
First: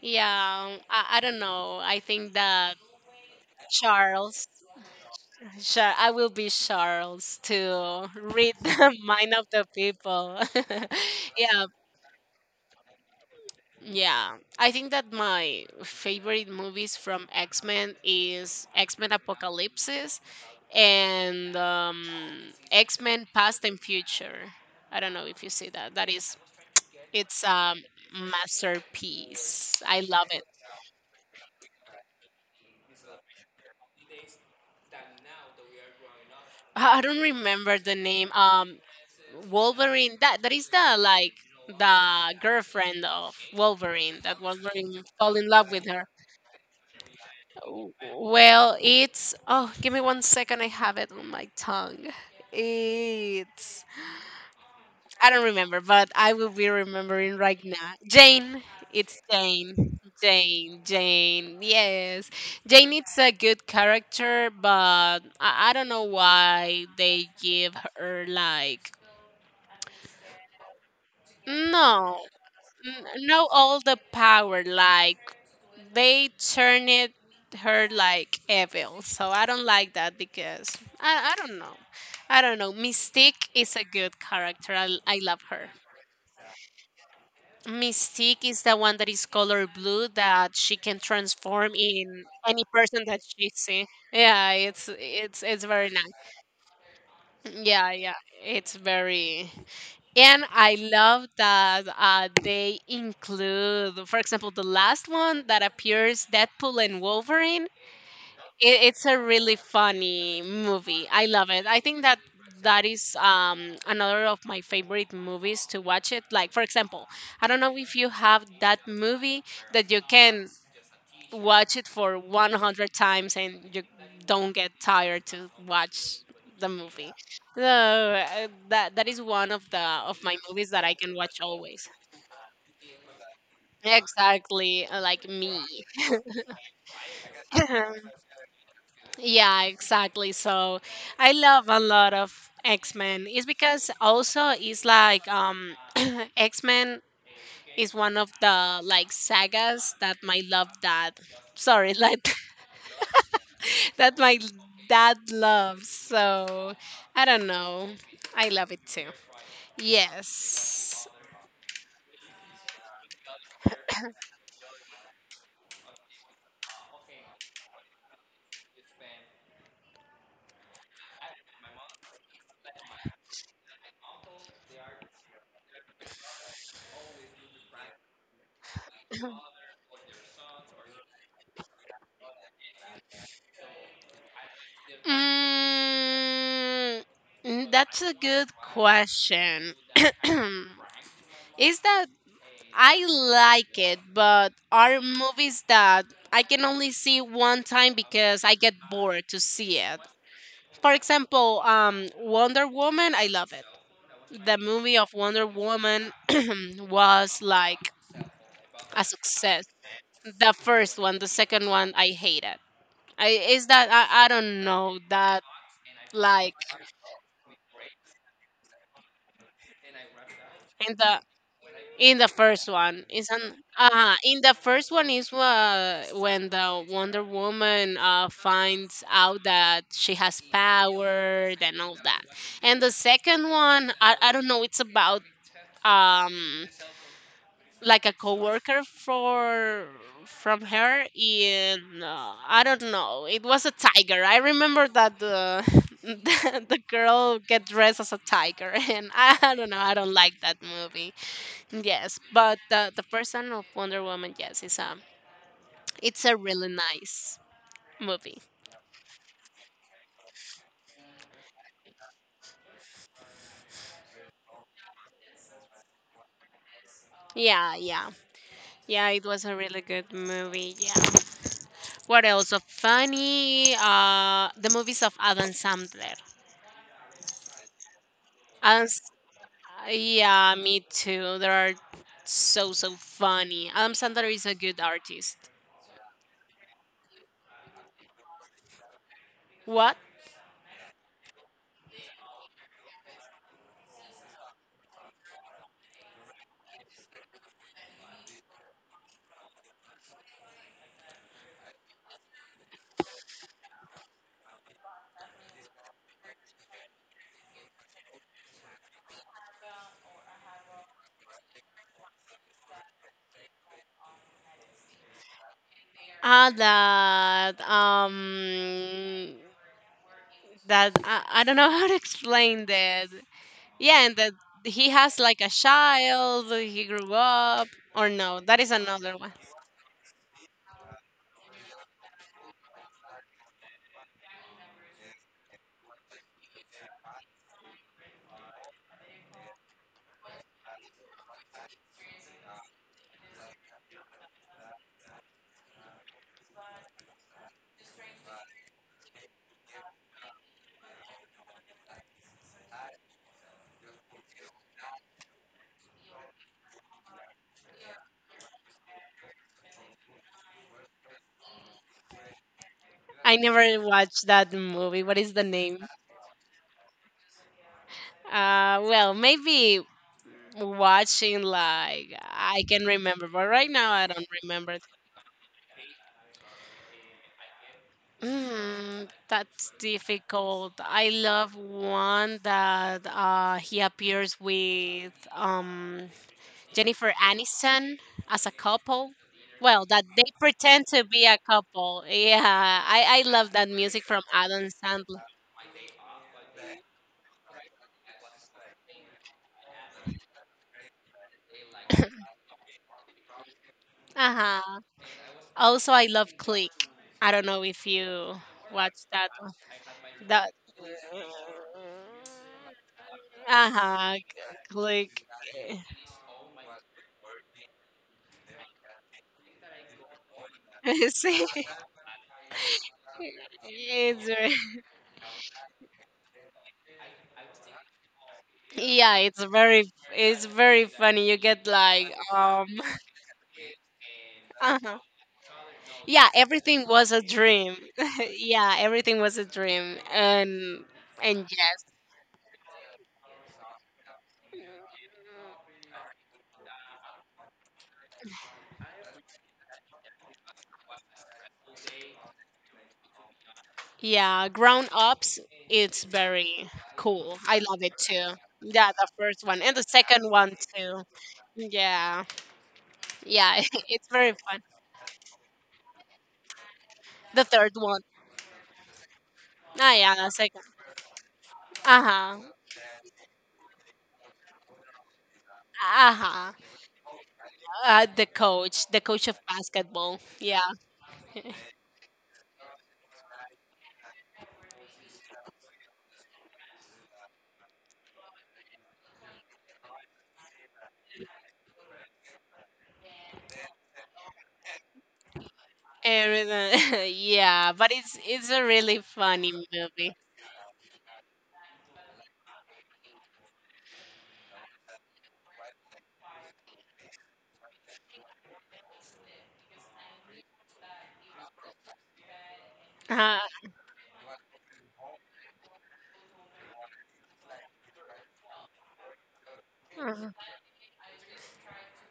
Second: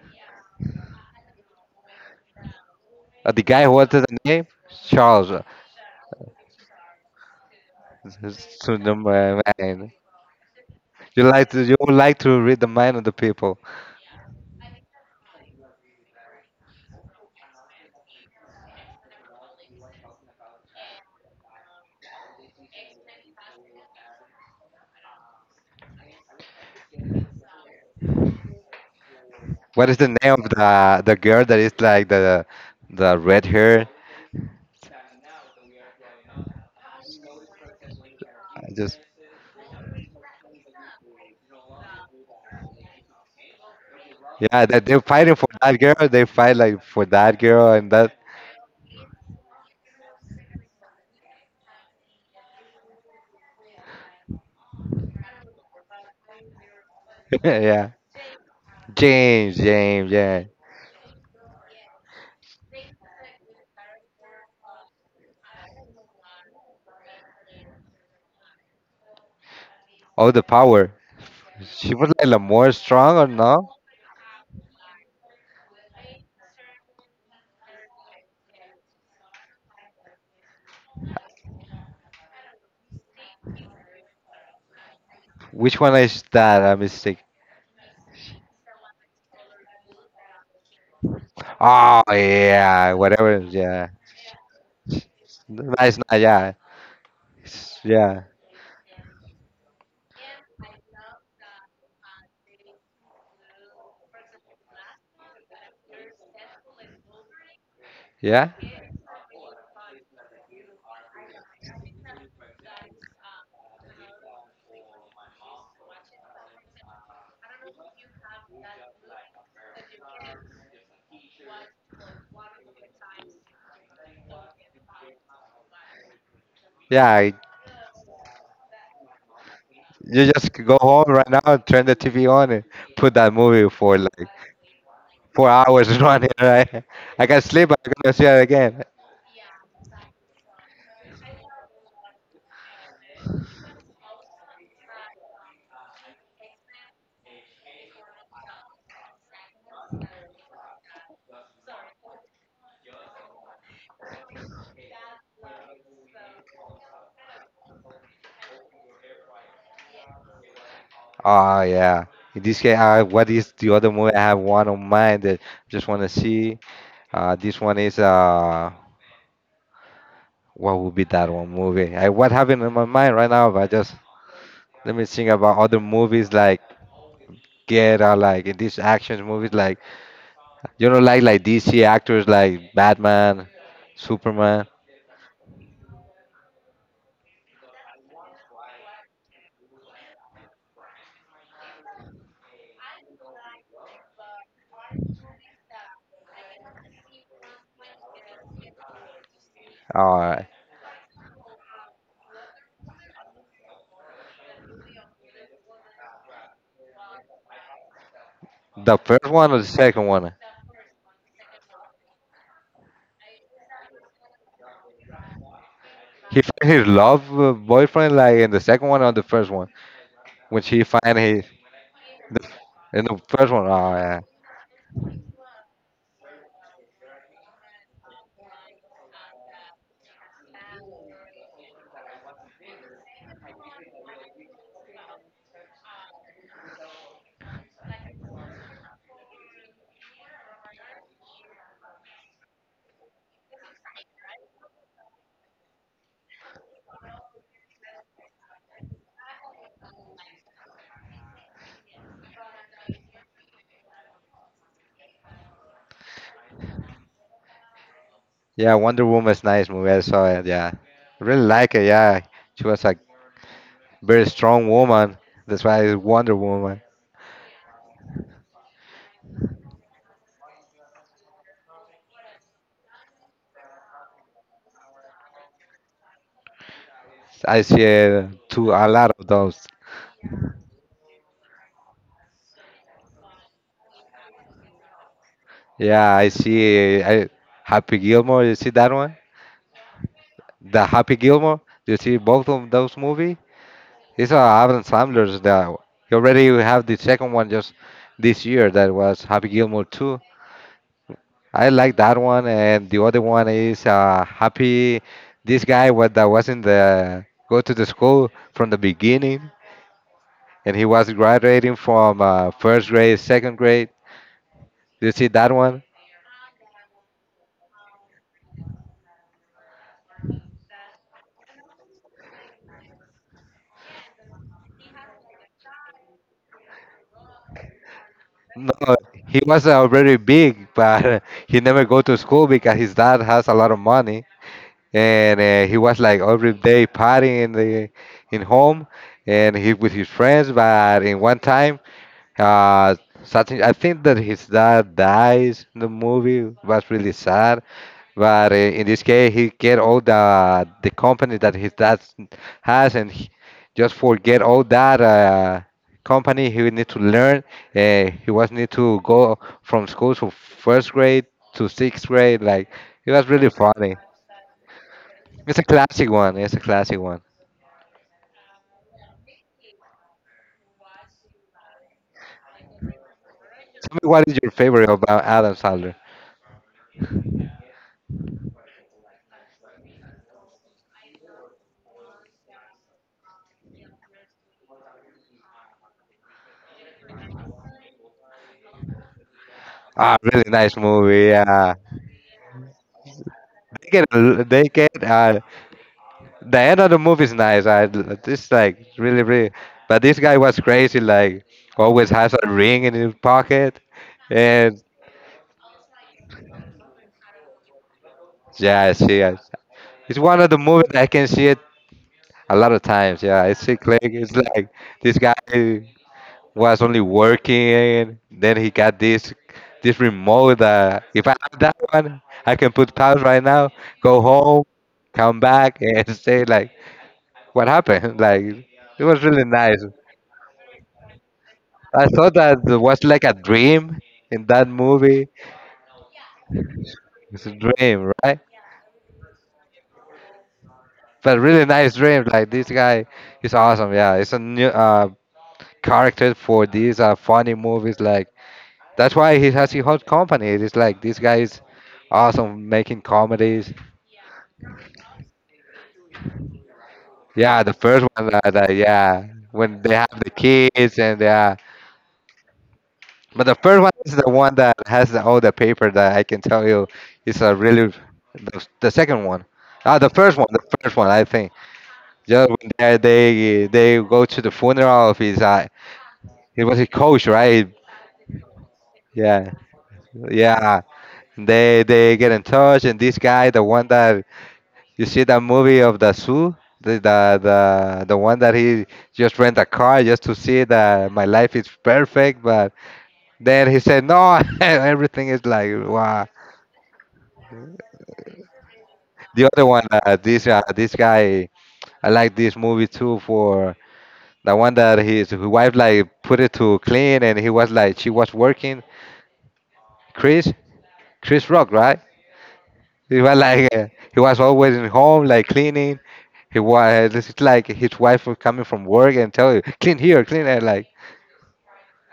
Speaker 1: yeah. I don't know. I think that
Speaker 2: The guy who was the name,
Speaker 1: Charles.
Speaker 2: Charles.
Speaker 1: Sure, I will be Charles to read
Speaker 2: To the
Speaker 1: the mind of the
Speaker 2: man.
Speaker 1: people. Yeah,
Speaker 2: You would like to read the mind of the people.
Speaker 1: yeah. I think that my favorite movies from X Men is X Men Apocalypse and X Men Past and Future. I don't know if you see that. That is, it's a masterpiece.
Speaker 2: What is
Speaker 1: I
Speaker 2: the
Speaker 1: love
Speaker 2: name
Speaker 1: it.
Speaker 2: of the girl that is like the red hair?
Speaker 1: I don't remember the name.
Speaker 2: I just
Speaker 1: Wolverine. That is the like the girlfriend of Wolverine, that
Speaker 2: yeah, that they're
Speaker 1: Wolverine
Speaker 2: fighting
Speaker 1: fell
Speaker 2: for
Speaker 1: in love
Speaker 2: that
Speaker 1: with
Speaker 2: girl.
Speaker 1: her.
Speaker 2: They fight like for that girl and that
Speaker 1: Well, it's, oh, give me 1 second. I have it on my tongue. It's I don't remember, but I will be remembering right
Speaker 2: yeah.
Speaker 1: now. Jane. It's
Speaker 2: James,
Speaker 1: Jane.
Speaker 2: James, yeah.
Speaker 1: Jane. Jane. Yes. Jane is a good character, but I don't know why they give her like
Speaker 2: Oh, the power. She was
Speaker 1: no,
Speaker 2: like the more strong or
Speaker 1: not
Speaker 2: no?
Speaker 1: all the power, like they turn it her like evil, so I don't like that because I don't know. Mystique is a good character, I love her.
Speaker 2: Which one is that? A mistake.
Speaker 1: Mystique is the one that is color blue, that she can transform
Speaker 2: Oh
Speaker 1: in any
Speaker 2: yeah,
Speaker 1: person that
Speaker 2: whatever.
Speaker 1: she see.
Speaker 2: Yeah,
Speaker 1: Yeah, it's very
Speaker 2: nice.
Speaker 1: nice.
Speaker 2: Nah, yeah,
Speaker 1: Yeah, yeah,
Speaker 2: yeah,
Speaker 1: it's very and I love that they include, for example, the last one that appears Deadpool and Wolverine.
Speaker 2: yeah.
Speaker 1: It's a really funny movie. I love it. I think that that is another of my favorite movies to watch it. Like, for example, I don't know if you have that movie that you can watch it for 100 times and you don't get tired to watch the
Speaker 2: Yeah,
Speaker 1: movie.
Speaker 2: I-
Speaker 1: So that that is one of the of
Speaker 2: you
Speaker 1: my
Speaker 2: just
Speaker 1: movies
Speaker 2: go
Speaker 1: that I
Speaker 2: home
Speaker 1: can
Speaker 2: right
Speaker 1: watch
Speaker 2: now and turn
Speaker 1: always.
Speaker 2: the TV on and put that movie for like
Speaker 1: Exactly, like
Speaker 2: four
Speaker 1: me.
Speaker 2: hours running, right? I can sleep, but I'm gonna see it again.
Speaker 1: Yeah, exactly. So I love a lot of X Men. It's because also it's like X Men is one of the like sagas that my love dad. Sorry, like that my dad loves. So I don't know. I love it too. Yes.
Speaker 2: Oh, yeah. In this case, what is the other movie? I have one on mind that just want to see. This one is, what would be that one movie? What happened in my mind right now, but just let me think about other movies like Get Out, like in these action movies, like, like DC actors like Batman, Superman.
Speaker 1: Mm, mm, that's a good question. Is that I like it, but are movies that I can only see one time because I get bored to see it.
Speaker 2: All right.
Speaker 1: For example, Wonder Woman, I love it. The movie of Wonder Woman was like
Speaker 2: The
Speaker 1: a
Speaker 2: first one or the
Speaker 1: success.
Speaker 2: second one?
Speaker 1: The first one, the second one, I hate it. I is that I don't know that
Speaker 2: He
Speaker 1: like
Speaker 2: find his love boyfriend like in the second one or the first one? When she
Speaker 1: in
Speaker 2: find
Speaker 1: the
Speaker 2: his
Speaker 1: in the
Speaker 2: the-
Speaker 1: first one
Speaker 2: in the
Speaker 1: is an
Speaker 2: first one? Oh yeah,
Speaker 1: in the first one is when the Wonder Woman finds out that she has power and all that, and the second one, I don't know, it's about um like a coworker for from her in, I don't know. It was a tiger. I remember that the the girl get dressed as a tiger, and I don't know. I don't like that movie. Yes, but the person of Wonder Woman, yes, is a, it's a really nice movie.
Speaker 2: yeah. Wonder Woman's nice movie. I saw it. Yeah, I really like it. Yeah, she was a very strong woman. That's why it's Wonder Woman.
Speaker 1: Yeah, yeah, yeah. It was a really good movie. Yeah. What else? Of funny, the movies of Adam Sandler.
Speaker 2: I see two a
Speaker 1: Adam,
Speaker 2: lot of those.
Speaker 1: Yeah, me too. They are so funny. Adam Sandler is a good artist.
Speaker 2: Yeah, I see. Happy Gilmore. You see that one?
Speaker 1: What?
Speaker 2: The Happy Gilmore. You see both of those movies? It's Adam Sandler's that he already have the second one just this year that was Happy Gilmore 2. I like that one and the other one is Happy this guy what that was in the go to the school from the beginning and he was graduating from first grade, second grade. You see that one?
Speaker 1: Ah, that that I don't know how to explain that. Yeah, and that he has like a child. He grew up, or no? That is
Speaker 2: No,
Speaker 1: another one.
Speaker 2: he was already big, but he never go to school because his dad has a lot of money and he was like every day partying in the in home and he with his friends but in one time uh something I think that his dad dies in the movie. It was really sad but in this case he get all the company that his dad has and he, just forget all that company he need to learn, he was need to go from school to first grade to sixth grade like it was
Speaker 1: I
Speaker 2: really
Speaker 1: never
Speaker 2: funny.
Speaker 1: watched that movie. What is the
Speaker 2: It's a
Speaker 1: name?
Speaker 2: classic one. It's a classic one.
Speaker 1: Maybe watching like I can remember, but right now
Speaker 2: Tell
Speaker 1: I
Speaker 2: me, what
Speaker 1: don't
Speaker 2: is your
Speaker 1: remember.
Speaker 2: favorite about Adam Sandler?
Speaker 1: Mm, that's difficult. I love one that he appears with Jennifer Aniston as a couple. Well, that
Speaker 2: Ah,
Speaker 1: they
Speaker 2: really nice
Speaker 1: pretend to
Speaker 2: movie.
Speaker 1: be a
Speaker 2: Yeah,
Speaker 1: couple. Yeah, I love that music from
Speaker 2: they
Speaker 1: Adam
Speaker 2: get
Speaker 1: Sandler.
Speaker 2: the end of the movie is nice. I it's like really, but this guy was crazy. Like always has a ring in his pocket, and
Speaker 1: Uh-huh. Also, I love Click. I don't know if you
Speaker 2: yeah,
Speaker 1: watch
Speaker 2: she.
Speaker 1: that. One.
Speaker 2: It's one of
Speaker 1: That
Speaker 2: the movies I can see it a lot of times. Yeah, it's like
Speaker 1: uh-huh,
Speaker 2: it's like this
Speaker 1: Click.
Speaker 2: guy was only working. Then he got this this remote that if I
Speaker 1: See,
Speaker 2: have that one, I can put pause right now, go
Speaker 1: it's very.
Speaker 2: home, come back, and say like, what happened? Like, it
Speaker 1: Yeah,
Speaker 2: was
Speaker 1: it's
Speaker 2: really nice.
Speaker 1: very it's very funny. You get
Speaker 2: I
Speaker 1: like
Speaker 2: thought that
Speaker 1: um
Speaker 2: it was like a dream in that
Speaker 1: uh-huh.
Speaker 2: movie.
Speaker 1: Yeah, everything was a
Speaker 2: It's a
Speaker 1: dream.
Speaker 2: dream, right?
Speaker 1: Yeah, everything was a dream. And
Speaker 2: But really
Speaker 1: yes.
Speaker 2: nice dream. Like this guy is awesome. Yeah, it's a new character for these funny movies. Like that's why he has his whole company. It's like this guy is awesome making comedies.
Speaker 1: Yeah, grown ups, it's very cool. I
Speaker 2: Yeah, the
Speaker 1: love it
Speaker 2: first one
Speaker 1: too.
Speaker 2: that
Speaker 1: Yeah, the
Speaker 2: yeah,
Speaker 1: first one and
Speaker 2: when
Speaker 1: the
Speaker 2: they have
Speaker 1: second
Speaker 2: the
Speaker 1: one
Speaker 2: kids
Speaker 1: too.
Speaker 2: and yeah,
Speaker 1: Yeah.
Speaker 2: but the
Speaker 1: Yeah,
Speaker 2: first one
Speaker 1: it's
Speaker 2: is the
Speaker 1: very
Speaker 2: one
Speaker 1: fun.
Speaker 2: that has all the paper that I can tell you is
Speaker 1: The
Speaker 2: a
Speaker 1: third
Speaker 2: really
Speaker 1: one.
Speaker 2: the second one.
Speaker 1: Ah
Speaker 2: Ah,
Speaker 1: yeah, the
Speaker 2: the
Speaker 1: second.
Speaker 2: first one, I think.
Speaker 1: Uh-huh.
Speaker 2: Just when they go to the funeral of his
Speaker 1: Uh-huh.
Speaker 2: he was a coach, right?
Speaker 1: The coach of
Speaker 2: Yeah,
Speaker 1: basketball. Yeah.
Speaker 2: yeah. They get in touch and this guy, the one that. You see that movie of the zoo, the one that he just rent a car just to see that my life is perfect, but then he said no, everything is like wow.
Speaker 1: Everything. Yeah, but it's a really
Speaker 2: The
Speaker 1: funny
Speaker 2: other one,
Speaker 1: movie.
Speaker 2: this guy, I like this movie too for the one that his wife like put it to clean and he was like she was working. Chris, Chris Rock, right? He was
Speaker 1: Uh,
Speaker 2: like he was always in home like cleaning. He was it's like his wife was coming from work and tell you clean here,
Speaker 1: uh,
Speaker 2: clean there, like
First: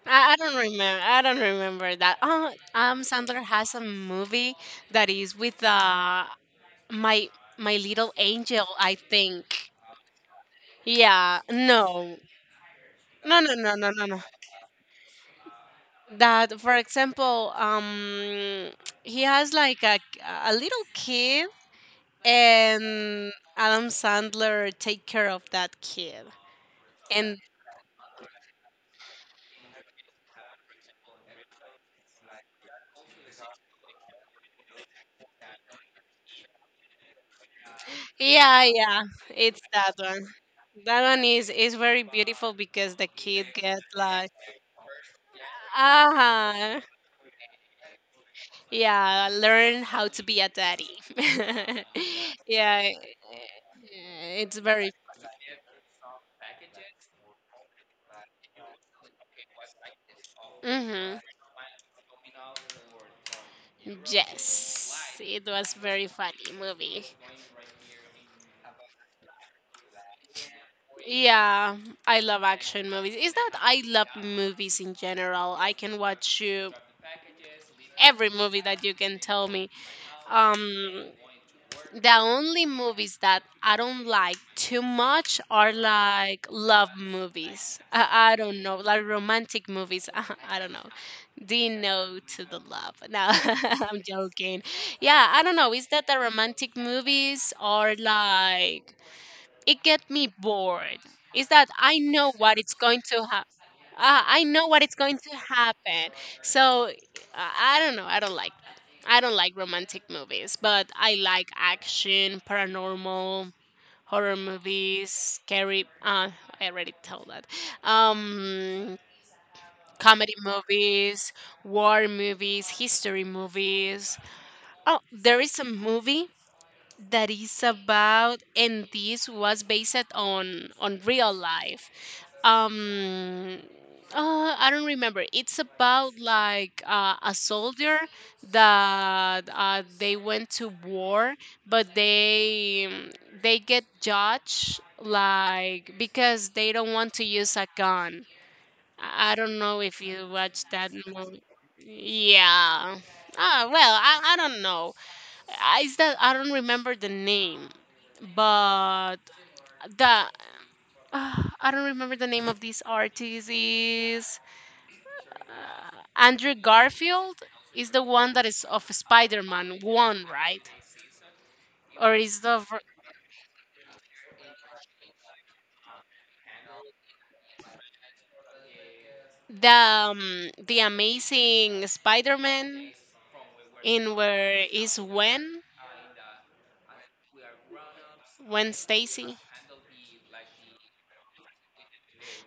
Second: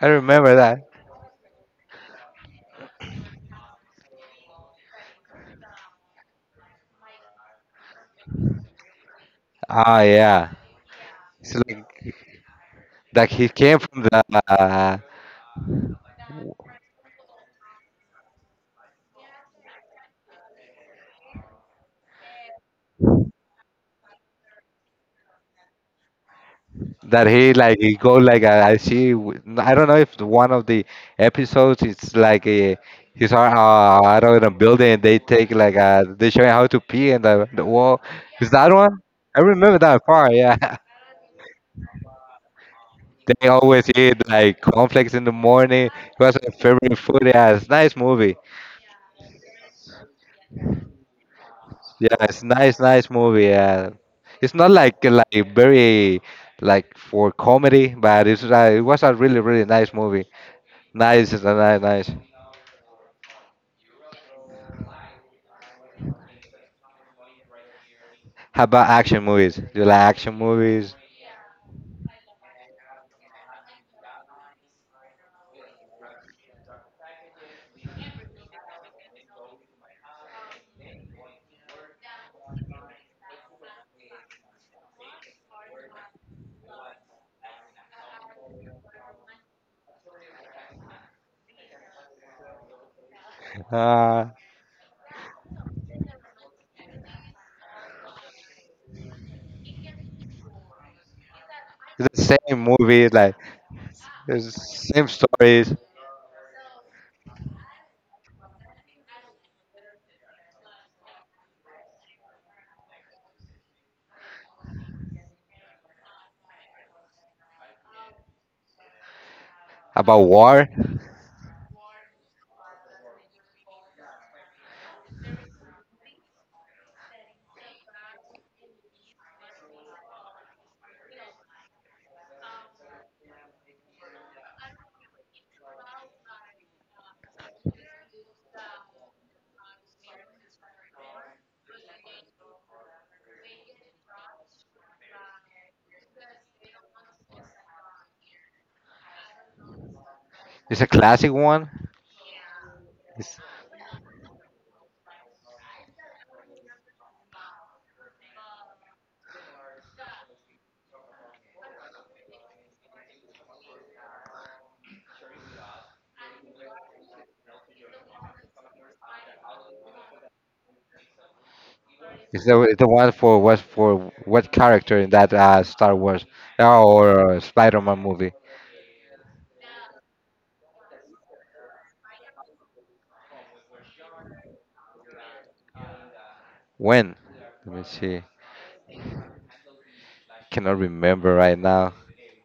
Speaker 2: I
Speaker 1: I don't
Speaker 2: remember that.
Speaker 1: remember. I don't remember that. Oh, Sandler has a movie that is with my my little angel. I think.
Speaker 2: Ah, yeah.
Speaker 1: Yeah.
Speaker 2: So like,
Speaker 1: No.
Speaker 2: that
Speaker 1: No.
Speaker 2: he
Speaker 1: No. No.
Speaker 2: came
Speaker 1: No.
Speaker 2: from
Speaker 1: No. No.
Speaker 2: the uh,
Speaker 1: That, for example, he has like a little kid, and Adam Sandler take care of that kid.
Speaker 2: that
Speaker 1: And.
Speaker 2: he like he go like I see. I don't know if the one of the episodes it's like a, he's out in a building and they take like they show him how to pee in the wall. Is
Speaker 1: Yeah,
Speaker 2: that one?
Speaker 1: yeah,
Speaker 2: I
Speaker 1: it's
Speaker 2: remember
Speaker 1: that
Speaker 2: that
Speaker 1: one.
Speaker 2: part. Yeah.
Speaker 1: That one is very beautiful because the kid
Speaker 2: They
Speaker 1: gets
Speaker 2: always eat
Speaker 1: like,
Speaker 2: like cornflakes in the morning. It was my
Speaker 1: ah,
Speaker 2: favorite food. Yeah, it's nice movie.
Speaker 1: yeah, learn how to be a daddy.
Speaker 2: Yeah, it's
Speaker 1: Yeah,
Speaker 2: nice movie. Yeah, it's
Speaker 1: it's
Speaker 2: not
Speaker 1: very
Speaker 2: like like very like for comedy, but it's it was a really nice movie.
Speaker 1: hmm.
Speaker 2: Nice, it's a nice.
Speaker 1: Yes, it was very funny movie.
Speaker 2: How about action movies? Do you like action movies?
Speaker 1: Yeah, I love action movies. Is that I love movies in general. I can watch you every movie that you can tell me. Um, the only movies that I don't like too much are like love movies. I don't know, like romantic movies. I don't know. The no to the love. No, I'm
Speaker 2: Uh,
Speaker 1: joking. Yeah, I don't know. Is that the romantic movies are like it get me bored, is that I
Speaker 2: it's
Speaker 1: know
Speaker 2: the
Speaker 1: what
Speaker 2: same
Speaker 1: it's going
Speaker 2: movies,
Speaker 1: to
Speaker 2: like
Speaker 1: happen, I
Speaker 2: it's the
Speaker 1: know what it's
Speaker 2: same
Speaker 1: going to
Speaker 2: stories
Speaker 1: happen, so I don't know, I don't like that. I don't like romantic movies, but I like action, paranormal, horror movies, scary, I already told that. um
Speaker 2: about
Speaker 1: Comedy
Speaker 2: war.
Speaker 1: movies, war movies, history movies. Oh, there is a movie that is about, and this was based on real life, um I don't remember. It's about like a soldier that they went to war, but they get judged like because they don't want to use a gun. I don't know if you watched
Speaker 2: It's a
Speaker 1: that
Speaker 2: classic
Speaker 1: movie.
Speaker 2: one.
Speaker 1: Yeah.
Speaker 2: It's,
Speaker 1: Ah well, I don't know. Is that I don't remember the name, but the ah, I don't remember the name of this artist, is uh, Andrew Garfield is the one that is of Spider-Man one, right? Or is the
Speaker 2: it's
Speaker 1: fir-
Speaker 2: the one for what character in that Star Wars or Spider-Man movie?
Speaker 1: The the Amazing Spider-Man, in where is Gwen.
Speaker 2: When? Let me see.
Speaker 1: Gwen Stacy?
Speaker 2: Cannot remember right now.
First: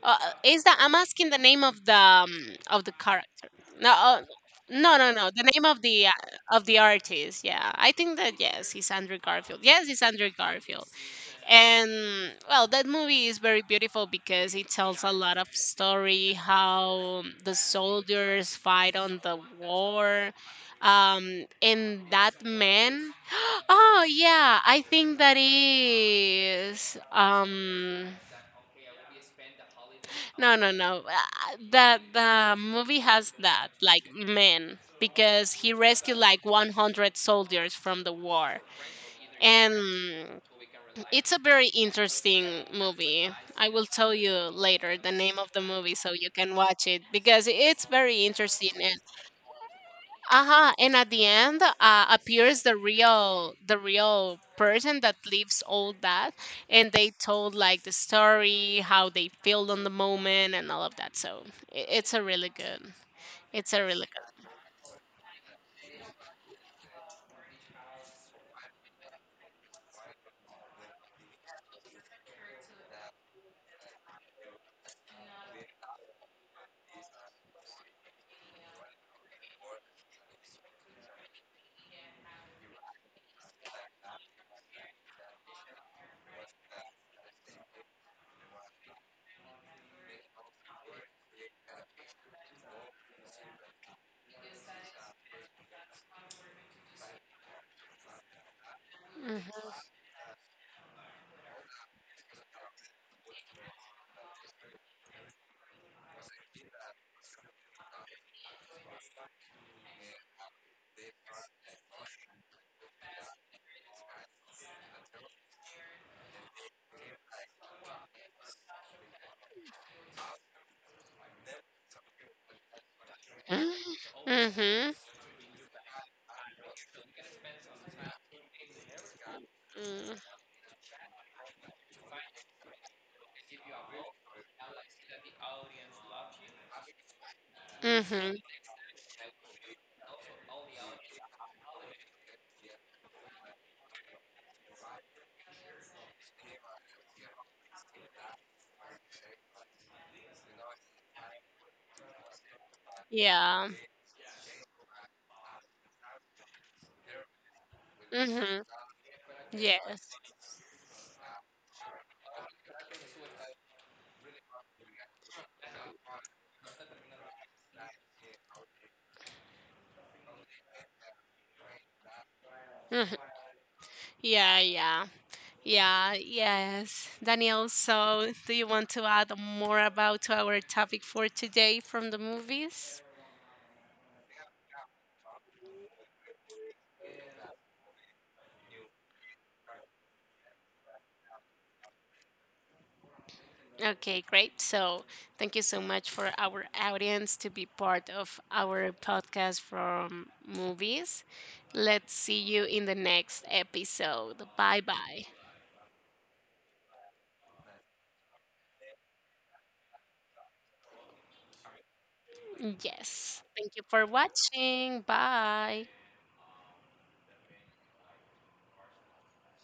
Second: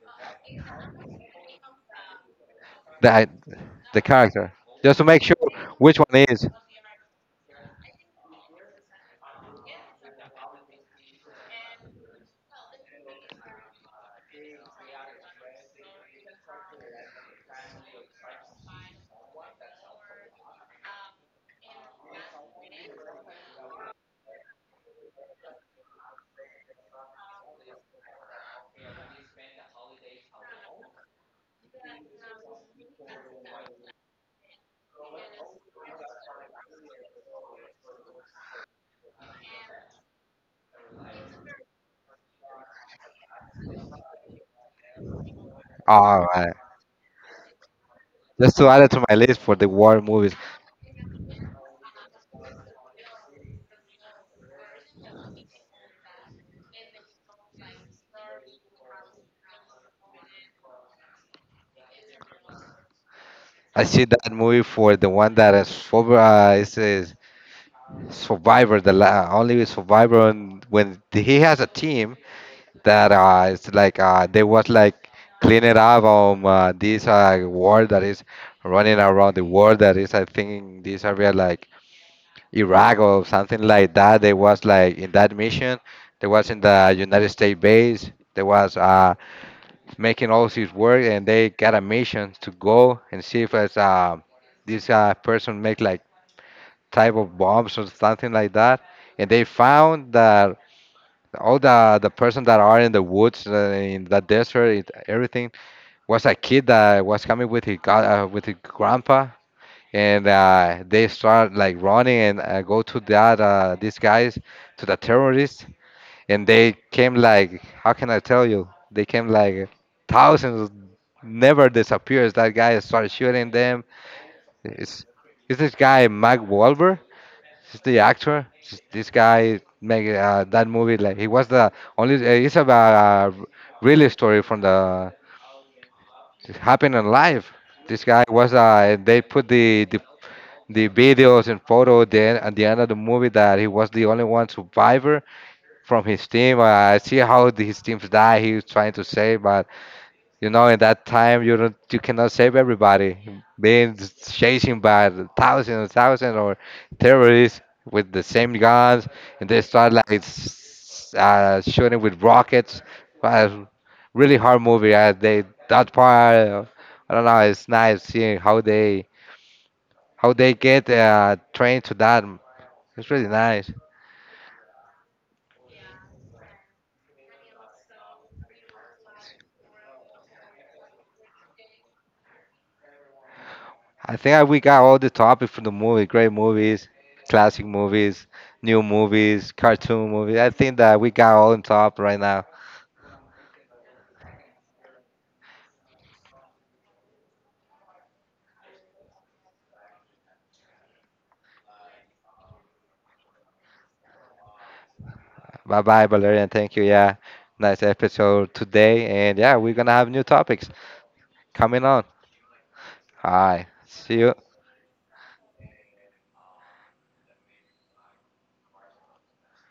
Speaker 1: Is that I'm asking the name of the
Speaker 2: That
Speaker 1: character? No,
Speaker 2: the character.
Speaker 1: no,
Speaker 2: Just to
Speaker 1: no,
Speaker 2: make
Speaker 1: no.
Speaker 2: sure
Speaker 1: The name
Speaker 2: which one is.
Speaker 1: of the artist. Yeah, I think that yes, it's Andrew Garfield. Yes, it's Andrew Garfield. And well, that movie is very beautiful because it tells a lot of story how the soldiers fight on the war. And that man. Oh yeah, I think that is. No, no, no. The movie has that like man because he rescued like 100 soldiers from the war, and it's a very interesting movie. I will tell you later the name of the movie so
Speaker 2: All
Speaker 1: you
Speaker 2: right.
Speaker 1: can watch it because it's very
Speaker 2: Just to
Speaker 1: interesting,
Speaker 2: add it
Speaker 1: and
Speaker 2: to my list for the war movies.
Speaker 1: uh-huh, and at the end appears the real person that lives all that, and they told like the story how they feel on the moment and all of that. So it's a really good, it's
Speaker 2: I
Speaker 1: a
Speaker 2: see
Speaker 1: really
Speaker 2: that movie for the one that is over. It says Survivor. Only Survivor and when he has a team that it's like they was like clean it up on this war that is running around the world. That is, I think, these area like Iraq or something like that. They was like in that mission. They was in the United States base. They was making all his work, and they got a mission to go and see if it's, this person make like type of bombs or something like that. And
Speaker 1: good.
Speaker 2: they found that all the person that are in the woods, in the desert, it, everything was a kid that was coming with his god, with his grandpa, and they start like running and go to that these guys to the terrorists and they came like how can I tell you they came like thousands. Never disappears that guy started shooting them.
Speaker 1: Mm-hmm. Mm-hmm.
Speaker 2: It's, is this guy Mark Wahlberg? Is the actor? Is this guy make that movie like he was the only. It's about a real story from the it happened in life. This guy
Speaker 1: Mm-hmm.
Speaker 2: was they put the the videos and photo then at the end of the movie that he was the only one survivor from his team. I see how his teams die. He was trying to save but you know in that time you don't you cannot save everybody,
Speaker 1: Yeah.
Speaker 2: being chasing by the thousands and thousands or terrorists with the same
Speaker 1: Mm-hmm.
Speaker 2: guns and they start
Speaker 1: Yes.
Speaker 2: like shooting with rockets but really hard movie. They that part I don't know it's nice seeing how they get trained to that. It's
Speaker 1: Mhm.
Speaker 2: really nice.
Speaker 1: Yeah, yeah, yeah, yes, Daniel, so do you want to add more about our topic for today from the movies?
Speaker 2: I think we got all the topic for the movie. Great movies, classic movies, new movies, cartoon movies. I think that we got all on top right now.
Speaker 1: Okay, great. So, thank you so much for our audience to be part of our podcast from movies. Let's see you in the next episode. Bye bye.
Speaker 2: Bye bye, Valerian. Thank you. Yeah, nice episode today. And yeah, we're gonna have new topics coming on. All
Speaker 1: Yes.
Speaker 2: right.
Speaker 1: Thank you for
Speaker 2: See you.
Speaker 1: watching. Bye.